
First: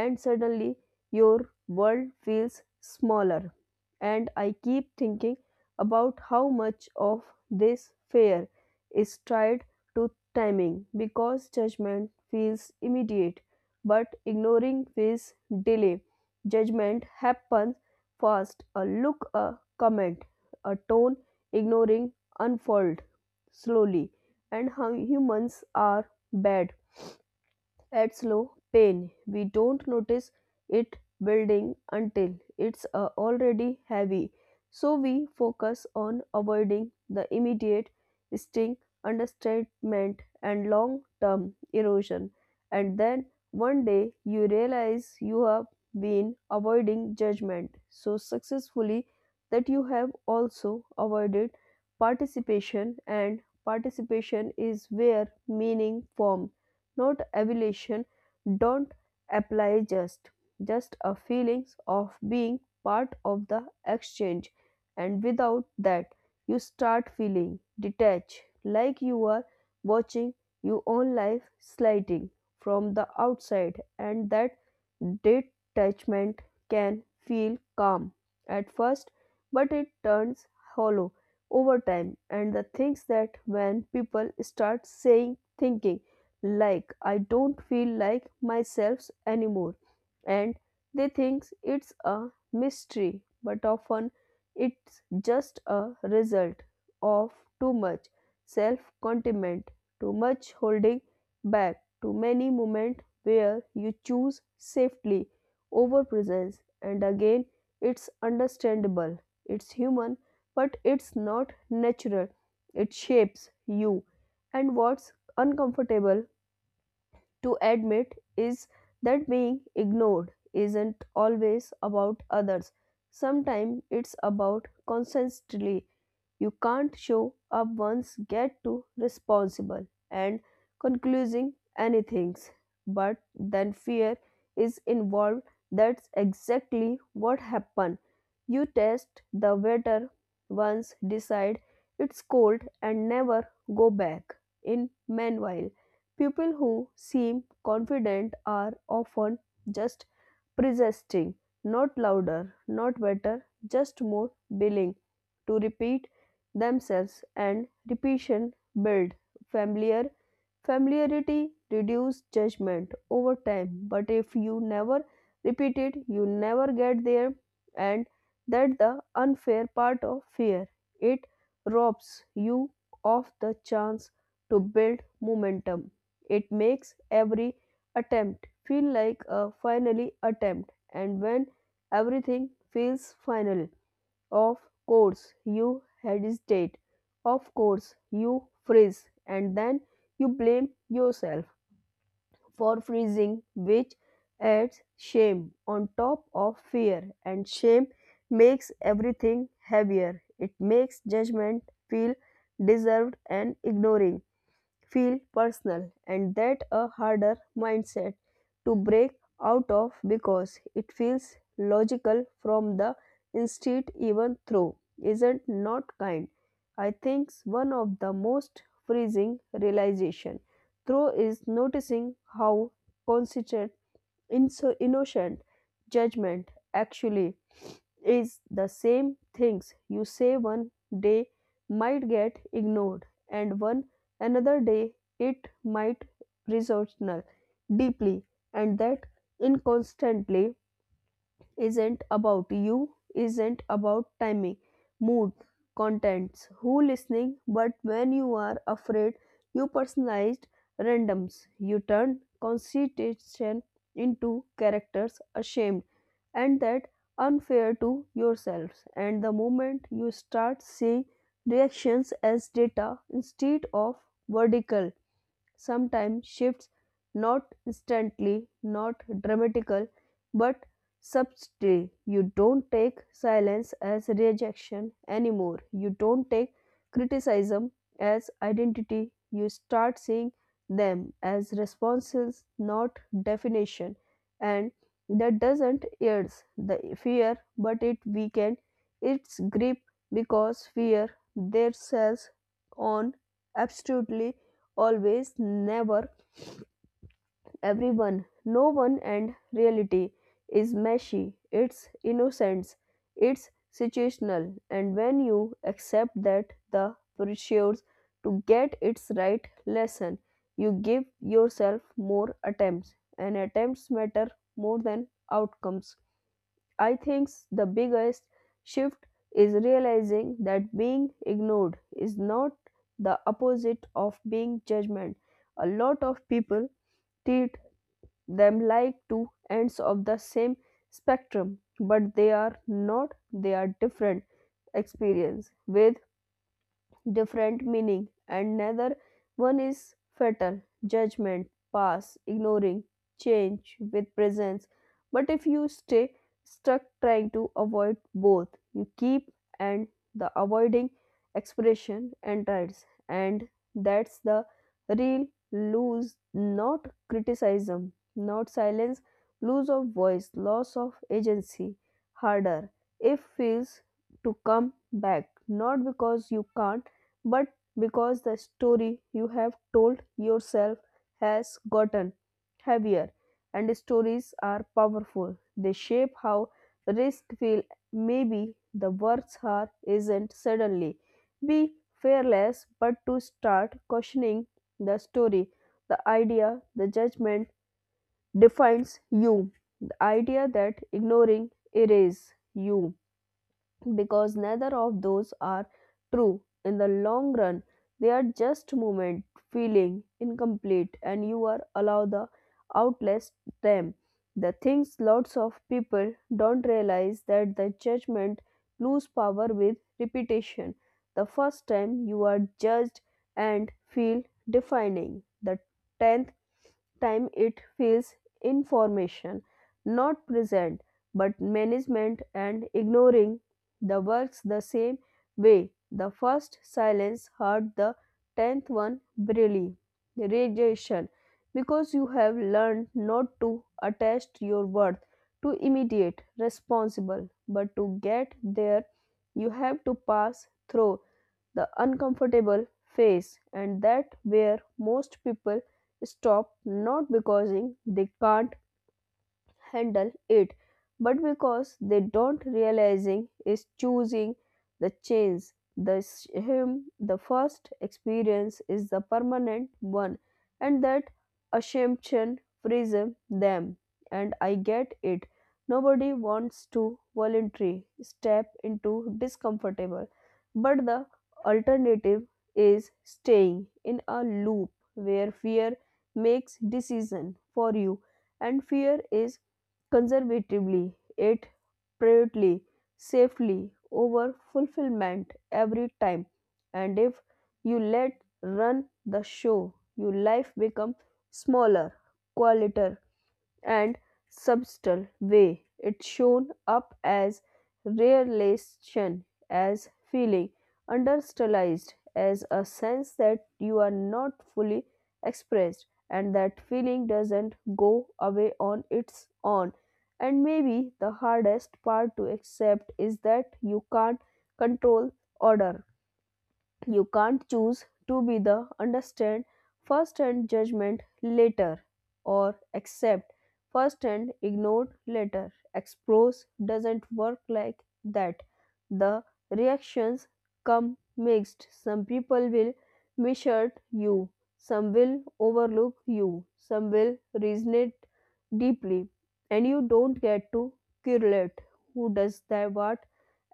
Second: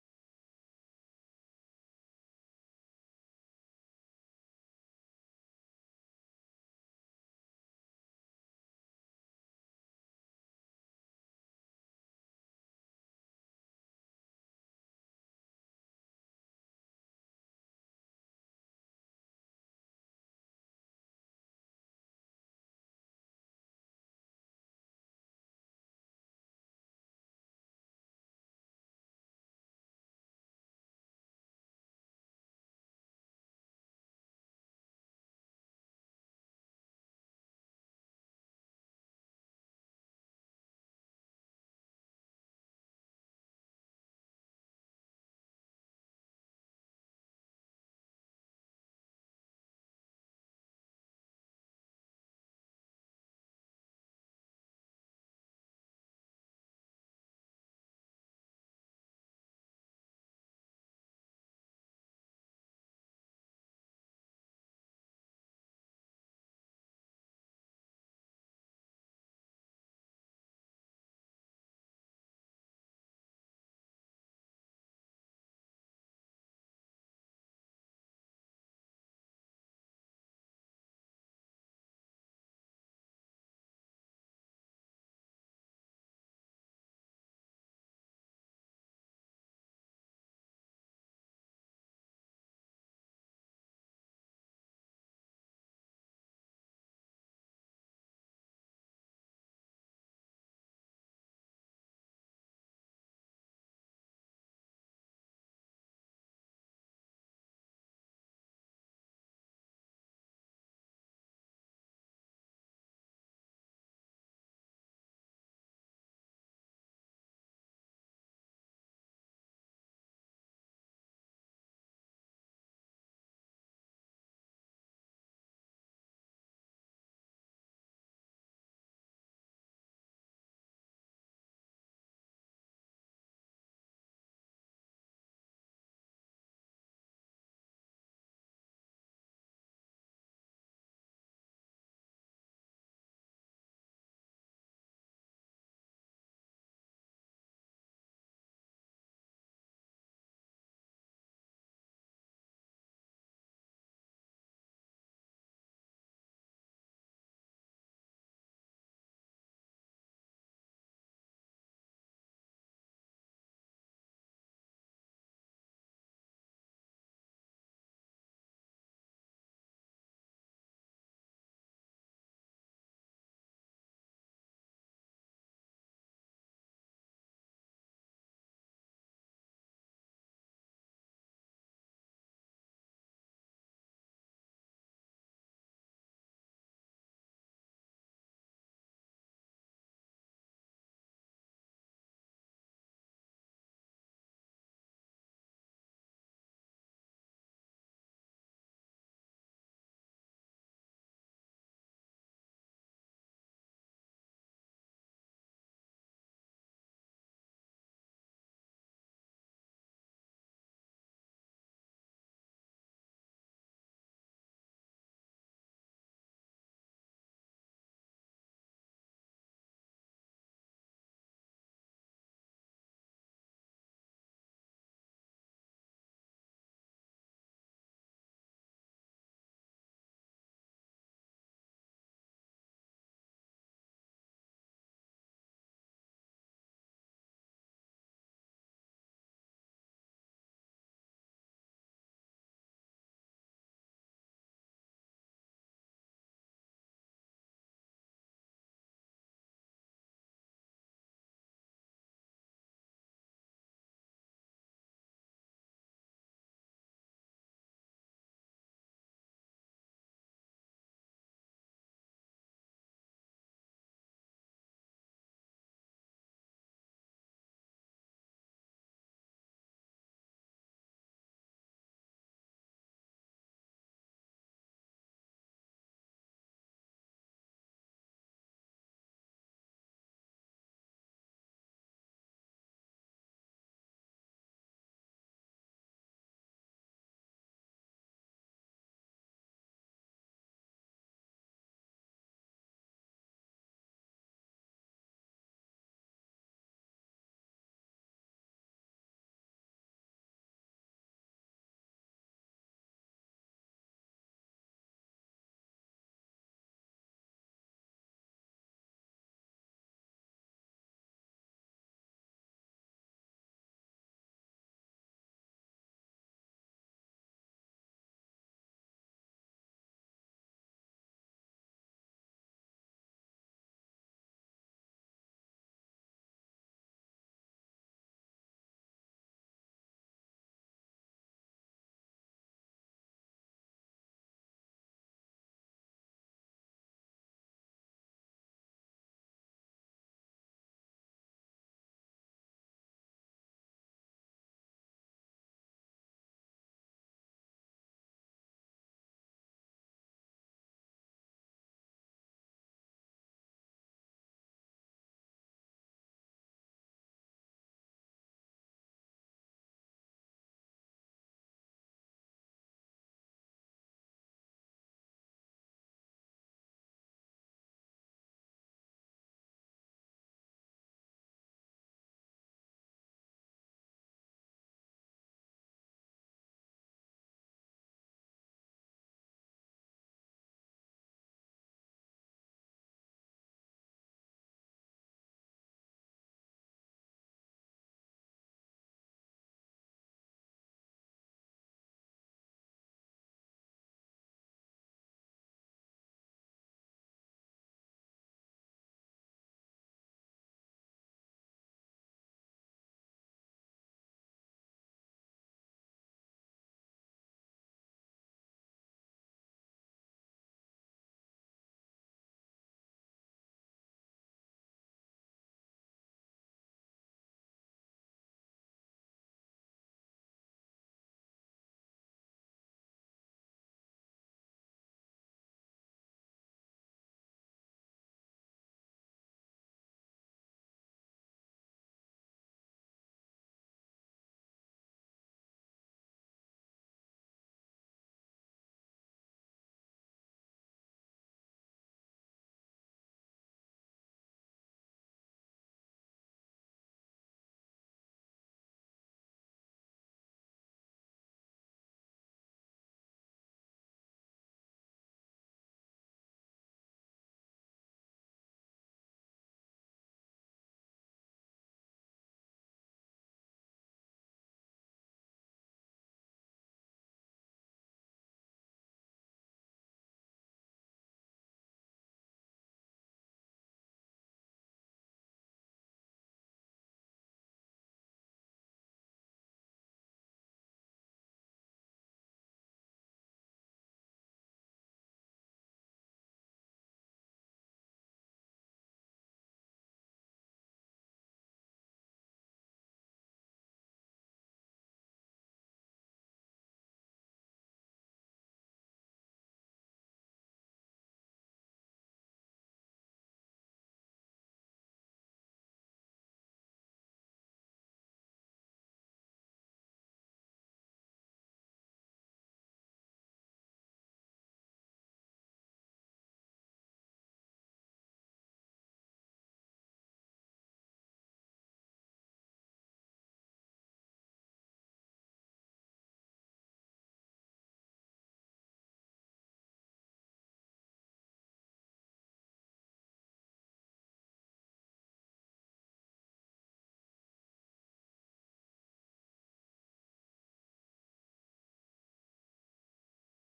[SPEAKER 2] and suddenly your world feels smaller. And I keep thinking about how much of this fear is tied to timing because judgment feels immediate, but ignoring feels delay. Judgment happens fast. A look, a comment, a tone, ignoring unfold slowly. And how humans are bad at slow pain, we don't notice it building until it's already heavy. So we focus on avoiding the immediate sting, understatement, and long term erosion. And then one day you realize you have been avoiding judgment so successfully that you have also avoided participation, and participation is where meaning forms, not evaluation, don't apply, just a feelings of being part of the exchange. And without that you start feeling detached, like you are watching your own life sliding from the outside, and that detachment can feel calm at first, but it turns hollow over time. And the things that when people start saying thinking like I don't feel like myself anymore. And they think it's a mystery, but often it's just a result of too much self contentment, too much holding back, too many moments where you choose safely over presence. And again, it's understandable, it's human, but it's not natural. It shapes you. And what's uncomfortable to admit is that being ignored isn't always about others. Sometimes it's about constantly. You can't show up once, get too responsible and concluding anything. But then fear is involved. That's exactly what happened. You test the water once, decide it's cold, and never go back. In meanwhile, people who seem confident are often just persisting, not louder, not better, just more willing to repeat themselves, and repetition build familiar familiarity reduce judgment over time, but if you never repeat it, you never get there. And that's the unfair part of fear. It robs you of the chance to build momentum. It makes every attempt feel like a finally attempt, and when everything feels final, of course you hesitate, of course you freeze, and then you blame yourself for freezing, which adds shame on top of fear, and shame makes everything heavier. It makes judgment feel deserved and ignoring feel personal, and that a harder mindset to break out of because it feels logical from the instinct, even though isn't not kind. I think one of the most freezing realization through is noticing how consistent innocent judgment actually is. The same things you say one day might get ignored, and one another day it might resonate deeply, and that inconstantly isn't about you, isn't about timing, mood, contents, who listening, but when you are afraid, you personalized randoms. You turn constitution into characters ashamed, and that unfair to yourselves. And the moment you start seeing reactions as data instead of vertical, sometimes shifts, not instantly, not dramatical, but subtly. You don't take silence as rejection anymore. You don't take criticism as identity. You start seeing them as responses, not definition. And that doesn't ease the fear, but it weakens its grip because fear their cells on absolutely, always, never, everyone, no one, and reality is meshy, it's innocence, it's situational, and when you accept that, the pursues to get its right lesson, you give yourself more attempts, and attempts matter more than outcomes. I think the biggest shift is realizing that being ignored is not the opposite of being judgment. A lot of people treat them like two ends of the same spectrum, but they are not, they are different experience with different meaning, and neither one is fatal. Judgment pass, ignoring change with presence, but if you stay stuck trying to avoid both, you keep, and the avoiding expression enters, and that's the real lose, not criticism, not silence, lose of voice, loss of agency, harder if feels to come back, not because you can't, but because the story you have told yourself has gotten heavier, and stories are powerful, they shape how risk feel. Maybe the words are isn't suddenly be fearless, but to start questioning the story, the idea, the judgment defines you, the idea that ignoring erase you, because neither of those are true in the long run. They are just moment, feeling, incomplete, and you are allowed the outlast them. The things lots of people don't realize that the judgment lose power with repetition. The first time you are judged and feel defining, the 10th time it feels information, not present, but management. And ignoring the works the same way. The first silence heard, the tenth one brilliantly. Radiation. Because you have learned not to attach your worth to immediate responsible, but to get there, you have to pass through the uncomfortable phase, and that where most people stop, not because they can't handle it, but because they don't realizing is choosing the change the him, the first experience is the permanent one, and that assumption frees them. And I get it, nobody wants to voluntarily step into discomfortable, but the alternative is staying in a loop where fear makes decision for you, and fear is conservatively, yet privately, safely, over fulfillment every time. And if you let run the show, your life become smaller, quieter, and subtle way. It's shown up as relation, as feeling, understylized as a sense that you are not fully expressed, and that feeling doesn't go away on its own. And maybe the hardest part to accept is that you can't control order. You can't choose to be the understand first and judgment later, or accept first and ignored later. Expose doesn't work like that. The reactions come mixed. Some people will measure you, some will overlook you, some will resonate deeply, and you don't get to correlate who does that what.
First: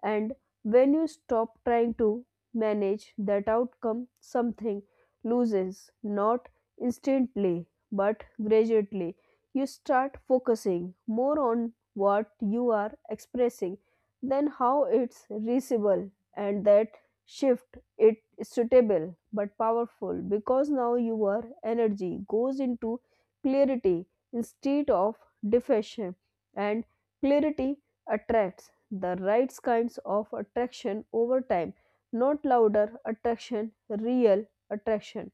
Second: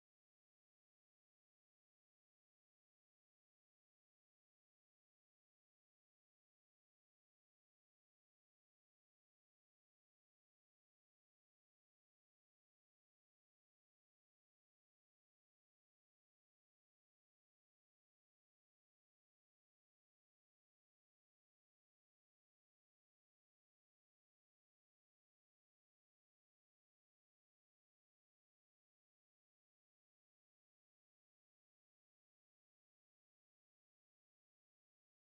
[SPEAKER 2] And when you stop trying to manage that outcome, something loses, not instantly, but gradually. You start focusing more on what you are expressing than how it's reachable, and that shift it is suitable but powerful because now your energy goes into clarity instead of defection, and clarity attracts the right kinds of attraction over time, not louder attraction, real attraction.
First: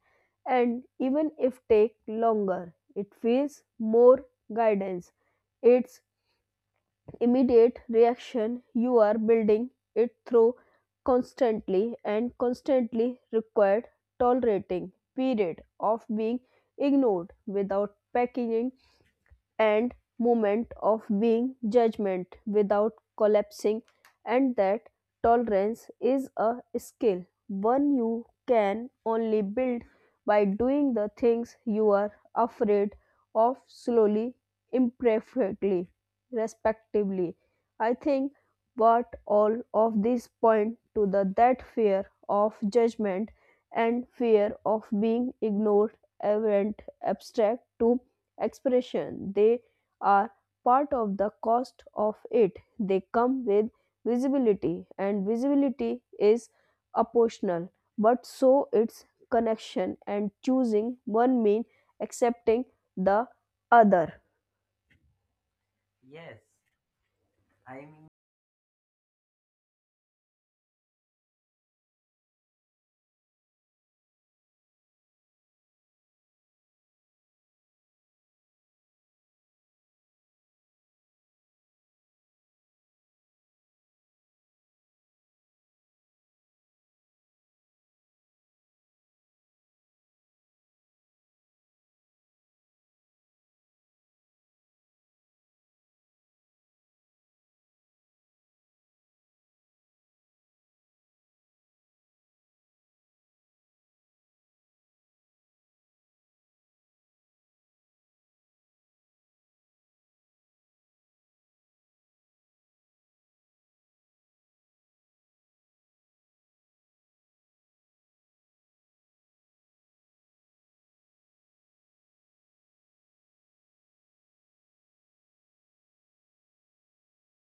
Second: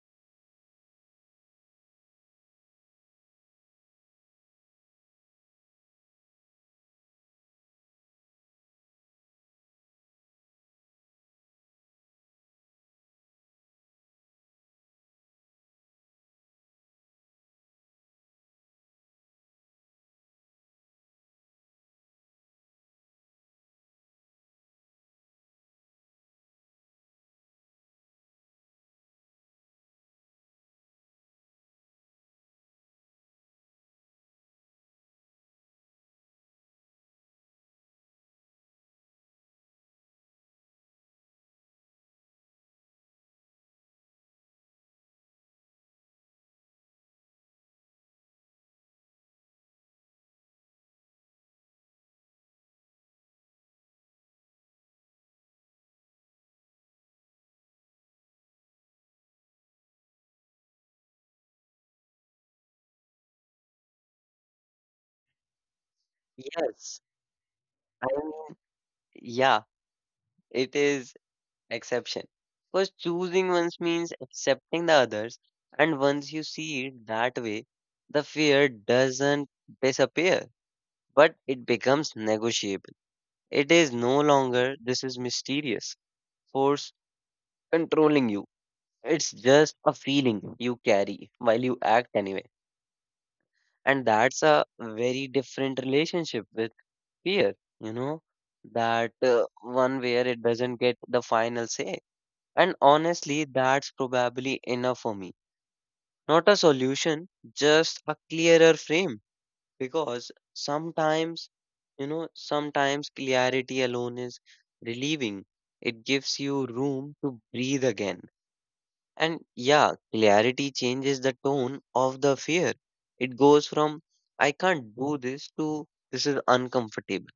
[SPEAKER 2] And even if take longer, it feels more guidance. It's immediate reaction, you are building it through constantly, and constantly required tolerating period of being ignored without packaging, and moment of being judgment without collapsing, and that tolerance is a skill, one you can only build by doing the things you are afraid of slowly, imperfectly, respectively. I think what all of these point to the that fear of judgment and fear of being ignored event abstract to expression. They are part of the cost of it. They come with visibility, and visibility is optional, but so its connection, and choosing one mean accepting the other.
[SPEAKER 1] Yes. I mean, yeah, it is exception. Because choosing ones means accepting the others, and once you see it that way, the fear doesn't disappear, but it becomes negotiable. It is no longer this is mysterious force controlling you. It's just a feeling you carry while you act anyway. And that's a very different relationship with fear, you know, that one where it doesn't get the final say. And honestly, that's probably enough for me. Not a solution, just a clearer frame. Because sometimes, you know, sometimes clarity alone is relieving. It gives you room to breathe again. And yeah, clarity changes the tone of the fear. It goes from, I can't do this to, this is uncomfortable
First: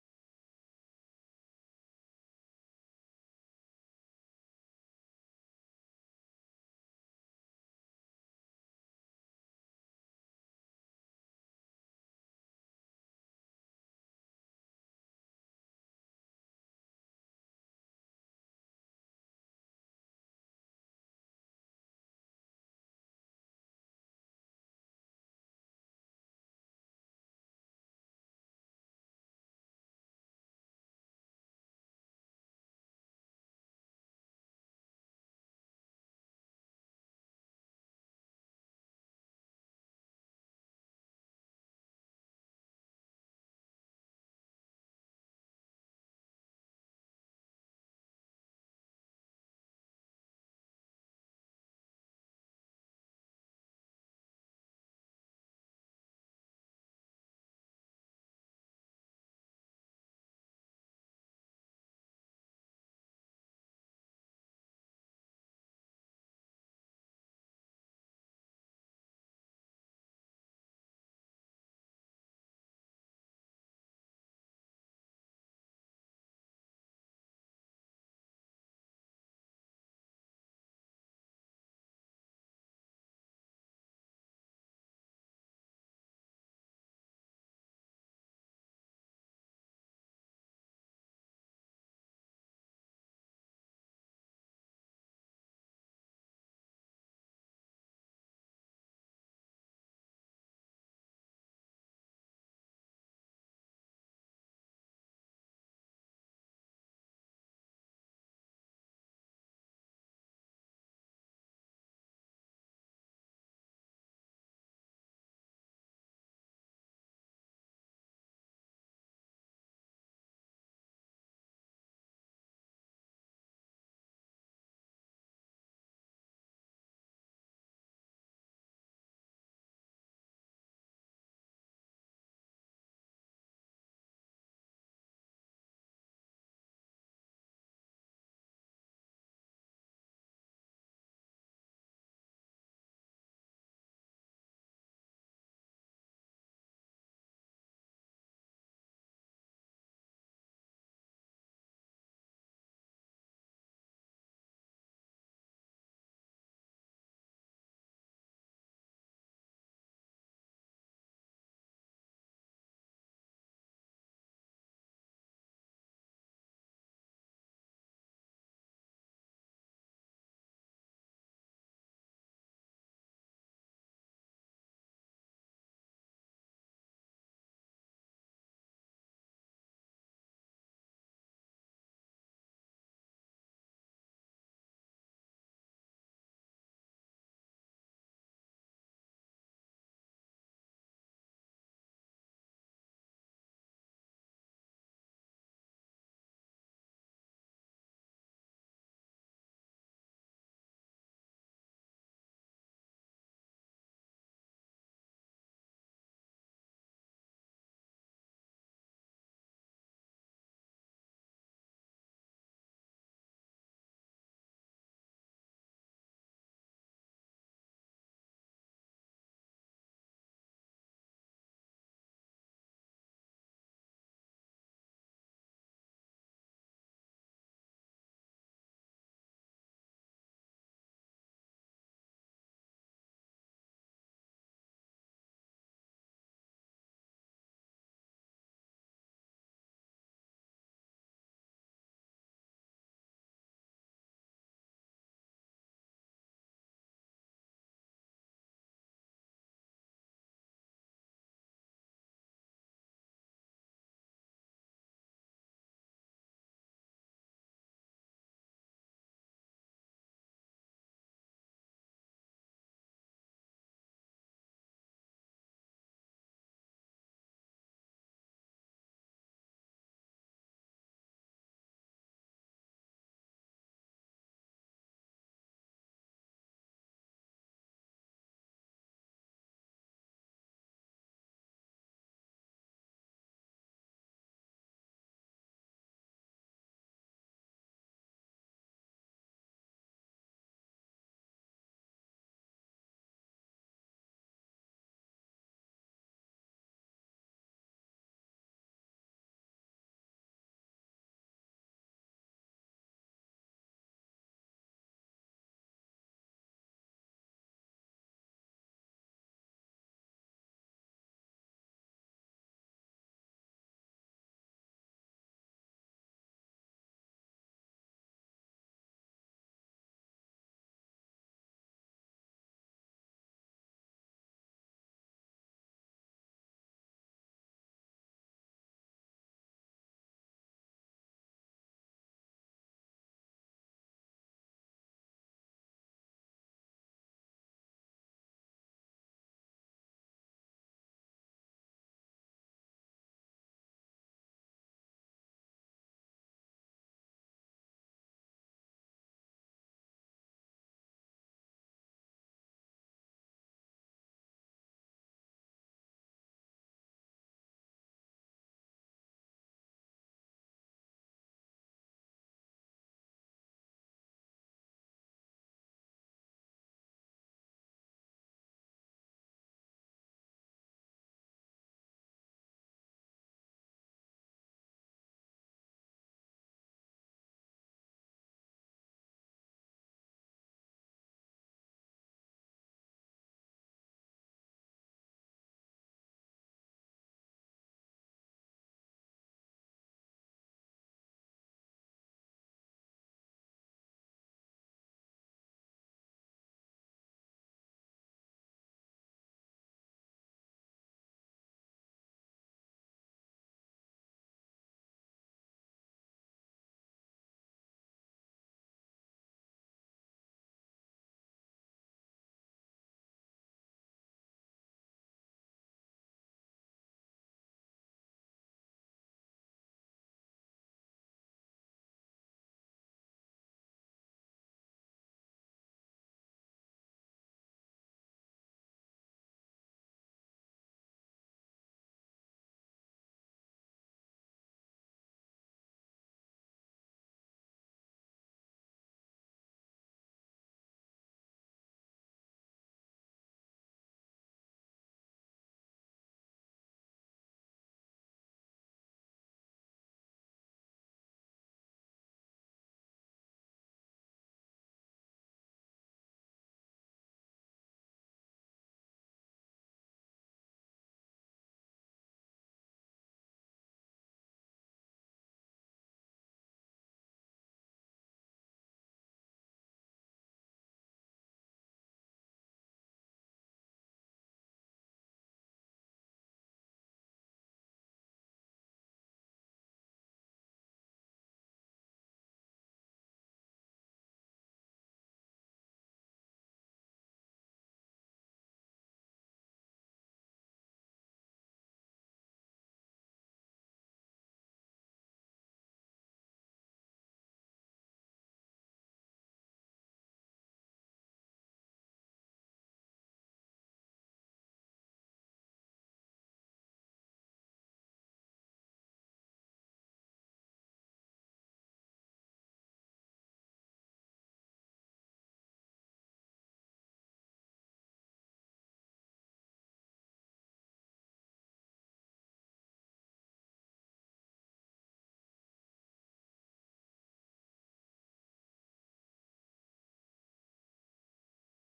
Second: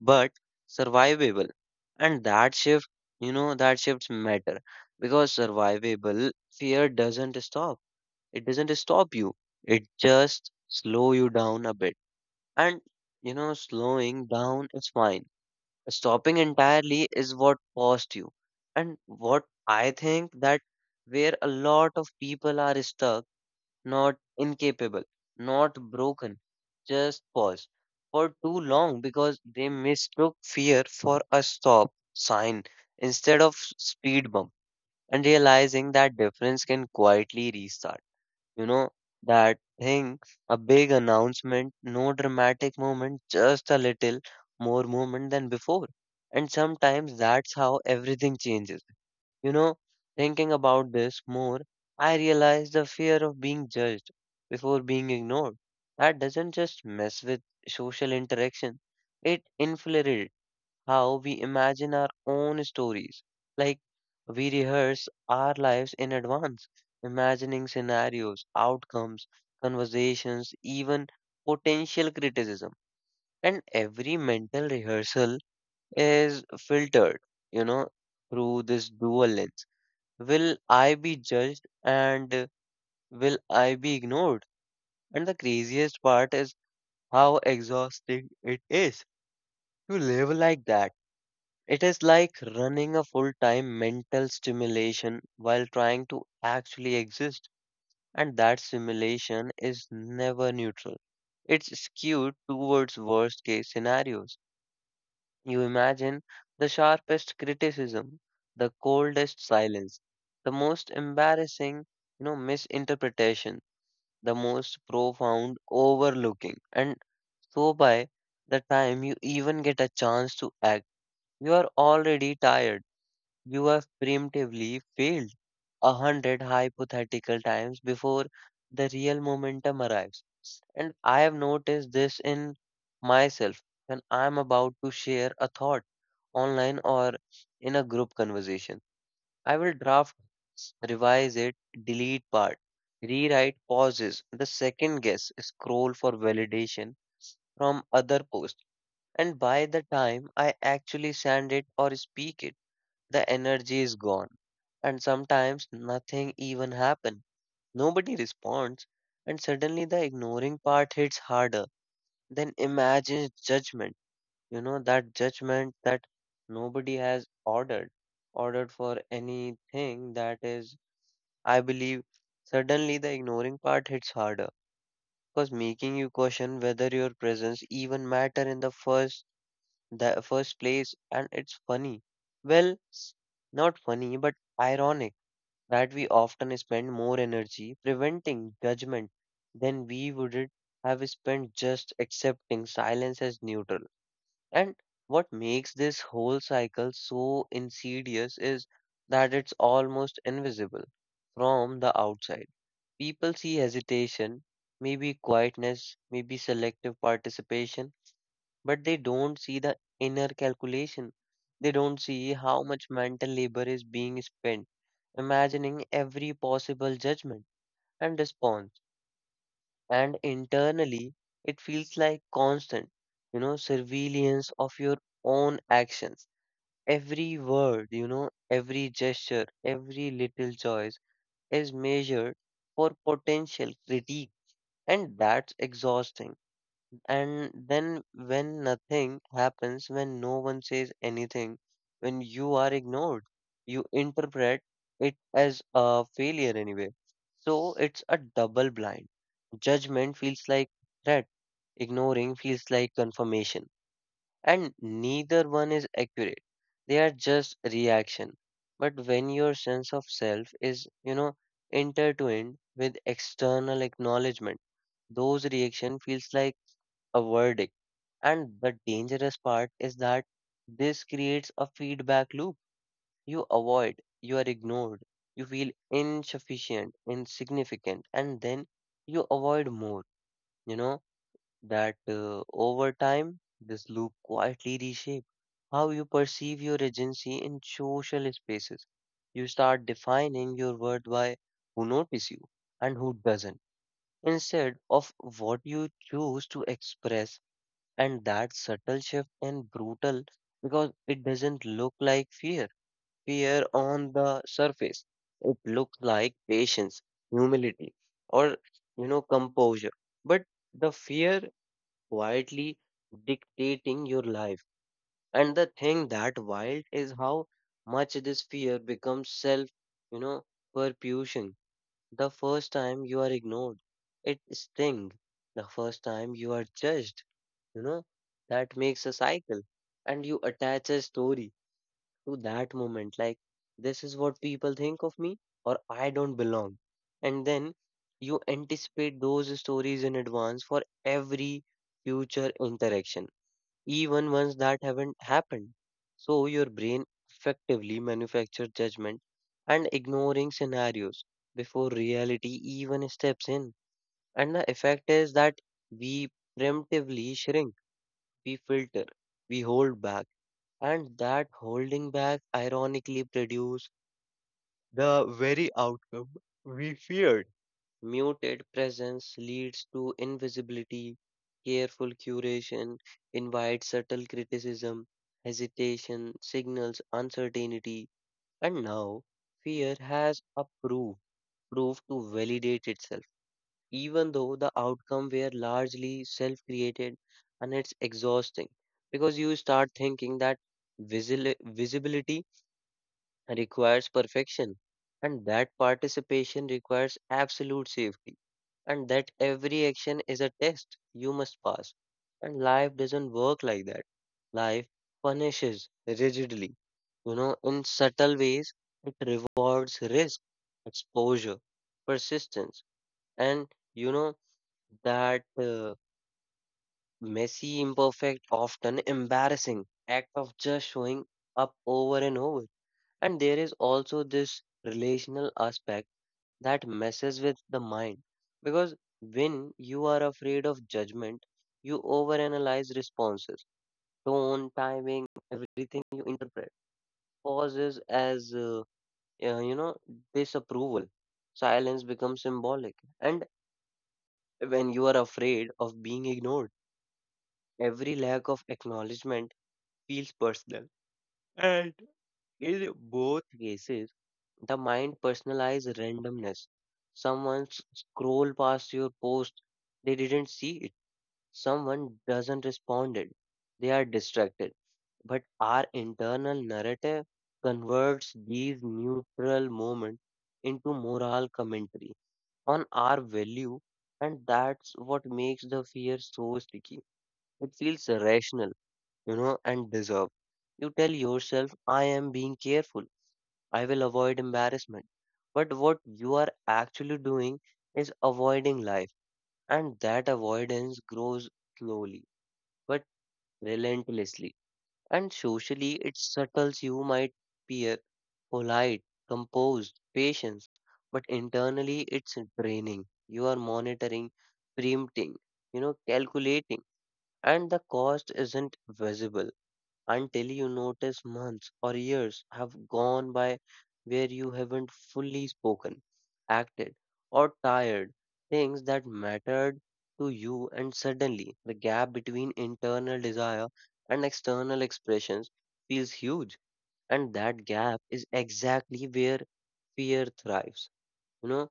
[SPEAKER 1] but survivable. And that shift, you know, that shifts matter because survivable fear doesn't stop. It doesn't stop you. It just slow you down a bit. And you know, slowing down is fine. Stopping entirely is what cost you. And what I think that where a lot of people are stuck, not incapable, not broken, just pause for too long because they mistook fear for a stop sign instead of speed bump, and realizing that difference can quietly restart. You know, that thing, a big announcement, no dramatic moment, just a little more movement than before. And sometimes that's how everything changes. You know, thinking about this more, I realize the fear of being judged before being ignored. That doesn't just mess with social interaction, it infiltrates how we imagine our own stories. Like, we rehearse our lives in advance, imagining scenarios, outcomes, conversations, even potential criticism. And every mental rehearsal is filtered, you know, through this dual lens. Will I be judged and will I be ignored? And the craziest part is how exhausting it is to live like that. It is like running a full time mental stimulation while trying to actually exist, and that stimulation is never neutral. It's skewed towards worst case scenarios. You imagine the sharpest criticism, the coldest silence, the most embarrassing, you know, misinterpretation, the most profound overlooking. And so by the time you even get a chance to act, you are already tired. You have preemptively failed a hundred hypothetical times before the real momentum arrives. And I have noticed this in myself when I'm about to share a thought online or in a group conversation. I will draft, revise it, delete part, rewrite pauses, the second guess, scroll for validation from other posts. And by the time I actually send it or speak it, the energy is gone. And sometimes nothing even happens. Nobody responds. And suddenly the ignoring part hits harder. Then imagine judgment. You know, that judgment that nobody has ordered for anything that is, I believe, suddenly the ignoring part hits harder because making you question whether your presence even matter in the first place. And it's funny. Well, not funny but ironic, that we often spend more energy preventing judgment than we would have spent just accepting silence as neutral. And what makes this whole cycle so insidious is that it's almost invisible from the outside. People see hesitation, maybe quietness, maybe selective participation, but they don't see the inner calculation. They don't see how much mental labor is being spent imagining every possible judgment and response. And internally, it feels like constant, you know, surveillance of your own actions. Every word, you know, every gesture, every little choice is measured for potential critique, and that's exhausting. And then when nothing happens, when no one says anything, when you are ignored, you interpret it as a failure anyway. So it's a double blind. Judgment feels like threat, ignoring feels like confirmation, and neither one is accurate. They are just reaction. But when your sense of self is, you know, intertwined with external acknowledgement, those reaction feels like a verdict. And the dangerous part is that this creates a feedback loop. You avoid, you are ignored, you feel insufficient, insignificant, and then you avoid more, you know that over time, this loop quietly reshapes how you perceive your agency in social spaces. You start defining your worth by who notices you and who doesn't, instead of what you choose to express. And that subtle shift and brutal because it doesn't look like fear. Fear on the surface, it looks like patience, humility, or you know, composure. But the fear quietly dictating your life. And the thing that wild is how much this fear becomes self, you know, perfusion. The first time you are ignored, it stings. The first time you are judged, you know, that makes a cycle. And you attach a story to that moment, like this is what people think of me, or I don't belong. And then you anticipate those stories in advance for every future interaction, even ones that haven't happened. So your brain effectively manufactures judgment and ignoring scenarios before reality even steps in. And the effect is that we preemptively shrink, we filter, we hold back. And that holding back ironically produce the very outcome we feared. Muted presence leads to invisibility, careful curation invites subtle criticism, hesitation signals uncertainty, and now fear has a proof, proof to validate itself, even though the outcome were largely self created. And it's exhausting because you start thinking that visibility requires perfection, and that participation requires absolute safety, and that every action is a test you must pass. And life doesn't work like that. Life punishes rigidly, you know, in subtle ways. It rewards risk, exposure, persistence, and you know that messy, imperfect, often embarrassing act of just showing up over and over. And there is also this relational aspect that messes with the mind because when you are afraid of judgment, you overanalyze responses, tone, timing, everything you interpret. Pauses as, you know, disapproval. Silence becomes symbolic. And when you are afraid of being ignored, every lack of acknowledgement feels personal. And in both cases, the mind personalizes randomness. Someone scroll past your post, they didn't see it. Someone doesn't respond it. They are distracted. But our internal narrative converts these neutral moments into moral commentary on our value, and that's what makes the fear so sticky. It feels rational, you know, and deserved. You tell yourself, I am being careful. I will avoid embarrassment. But what you are actually doing is avoiding life, and that avoidance grows slowly but relentlessly. And socially, it settles. You might appear polite, composed, patient, but internally, it's draining. You are monitoring, preempting, you know, calculating, and the cost isn't visible until you notice months or years have gone by where you haven't fully spoken, acted, or tired things that mattered to you, and suddenly the gap between internal desire and external expressions feels huge. And that gap is exactly where fear thrives. You know,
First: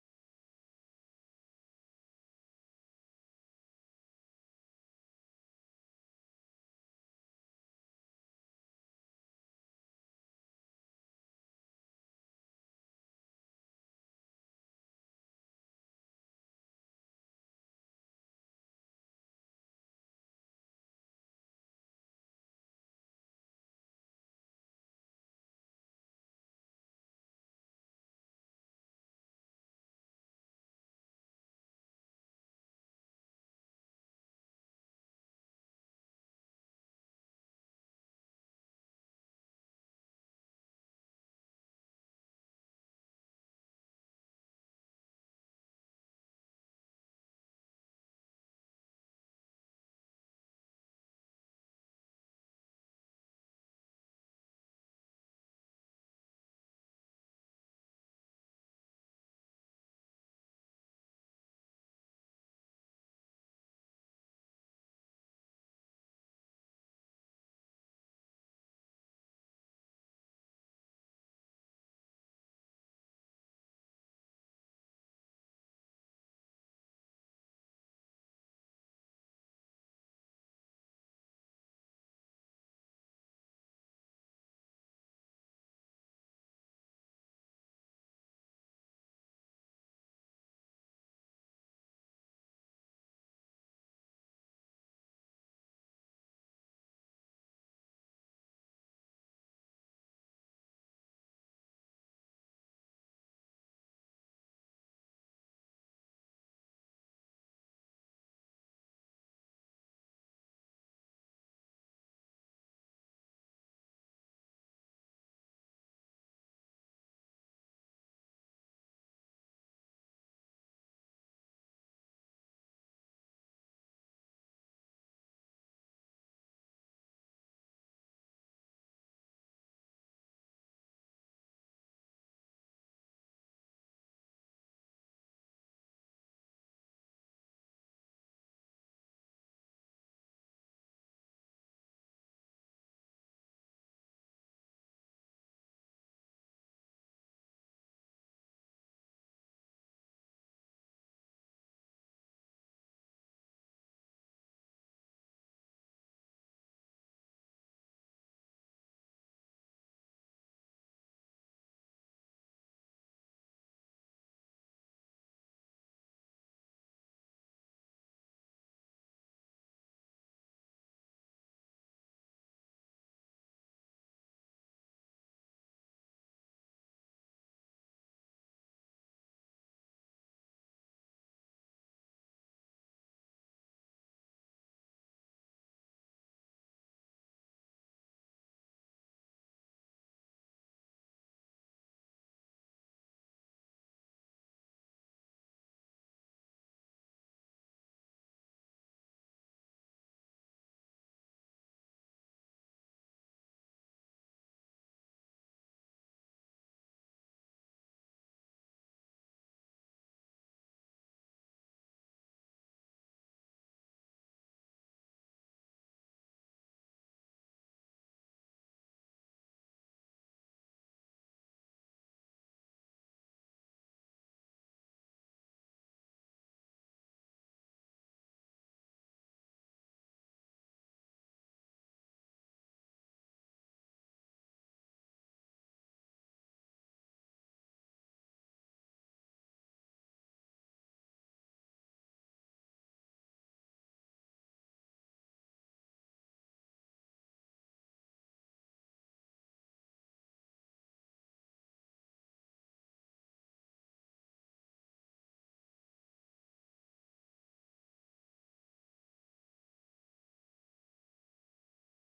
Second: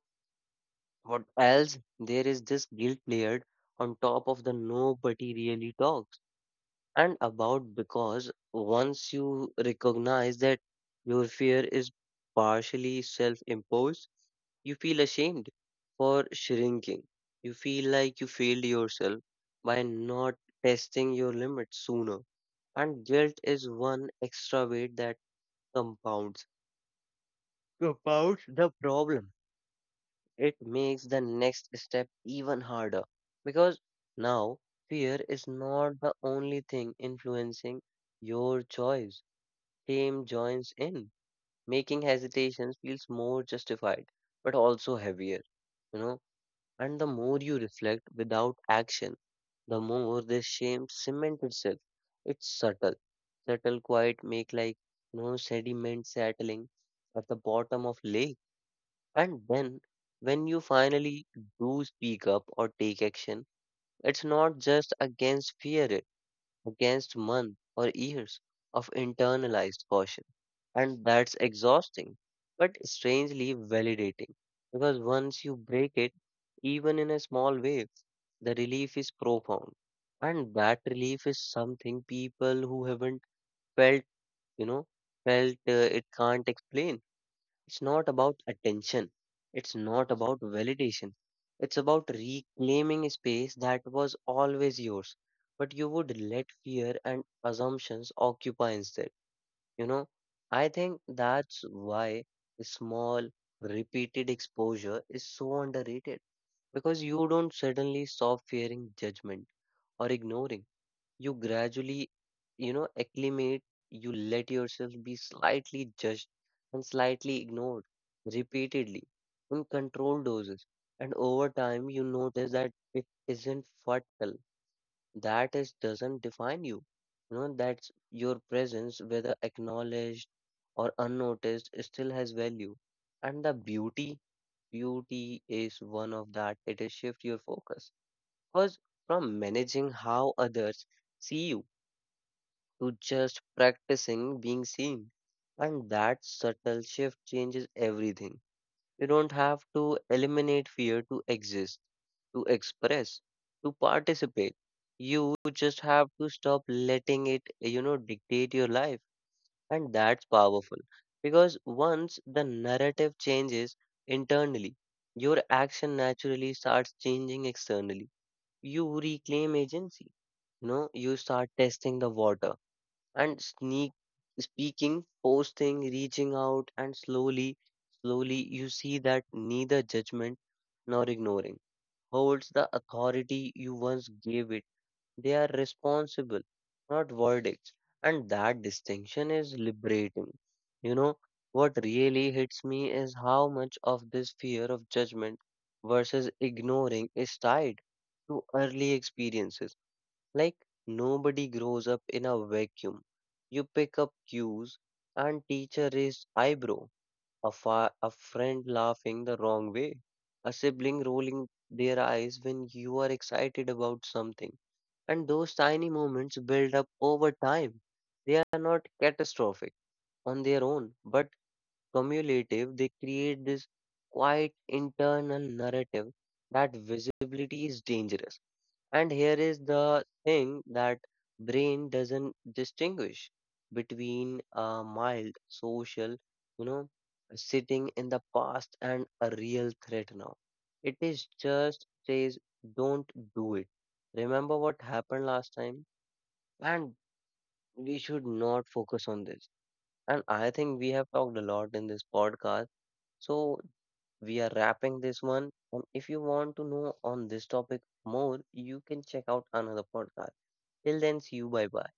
[SPEAKER 1] what else? There is this guilt layered on top of the nobody really talks and about because once you recognize that your fear is partially self imposed, you feel ashamed for shrinking. You feel like you failed yourself by not testing your limits sooner. And guilt is one extra weight that compounds. Compounds the problem. It makes the next step even harder because now fear is not the only thing influencing your choice. Shame joins in, making hesitation feels more justified, but also heavier, you know. And the more you reflect without action, the more this shame cements itself. It's subtle, subtle, quiet, make like no sediment settling at the bottom of lake. And then, when you finally do speak up or take action, it's not just against fear; against months or years of internalized caution. And that's exhausting, but strangely validating. Because once you break it, even in a small way, the relief is profound. And that relief is something people who haven't felt, you know, felt it can't explain. It's not about attention. It's not about validation. It's about reclaiming a space that was always yours, but you would let fear and assumptions occupy instead. You know, I think that's why small, repeated exposure is so underrated because you don't suddenly stop fearing judgment or ignoring you gradually, acclimate, you let yourself be slightly judged and slightly ignored repeatedly in controlled doses. And over time, you notice that it isn't fatal. That is doesn't define you. You know, that's your presence, whether acknowledged or unnoticed, still has value. And the beauty, beauty is one of that. It is shift your focus. Because from managing how others see you to just practicing being seen. And that subtle shift changes everything. You don't have to eliminate fear to exist, to express, to participate. You just have to stop letting it dictate your life. And that's powerful. Because once the narrative changes internally, your action naturally starts changing externally. You reclaim agency. You know, you start testing the water and sneak speaking, posting, reaching out, and slowly, slowly you see that neither judgment nor ignoring holds the authority you once gave it. They are responsible, not verdicts. And that distinction is liberating. You know, what really hits me is how much of this fear of judgment versus ignoring is tied to early experiences like nobody grows up in a vacuum. You pick up cues and teacher raised eyebrow, a friend laughing the wrong way, a sibling rolling their eyes when you are excited about something. And those tiny moments build up over time. They are not catastrophic on their own, but cumulative, they create this quiet internal narrative that visibility is dangerous and here is the thing that brain doesn't distinguish between a mild social, you know, sitting in the past and a real threat now. It is just says don't do it. Remember what happened last time and we should not focus on this. And I think we have talked a lot in this podcast. So we are wrapping this one. And if you want to know on this topic more, you can check out another podcast. Till then, see you. Bye bye.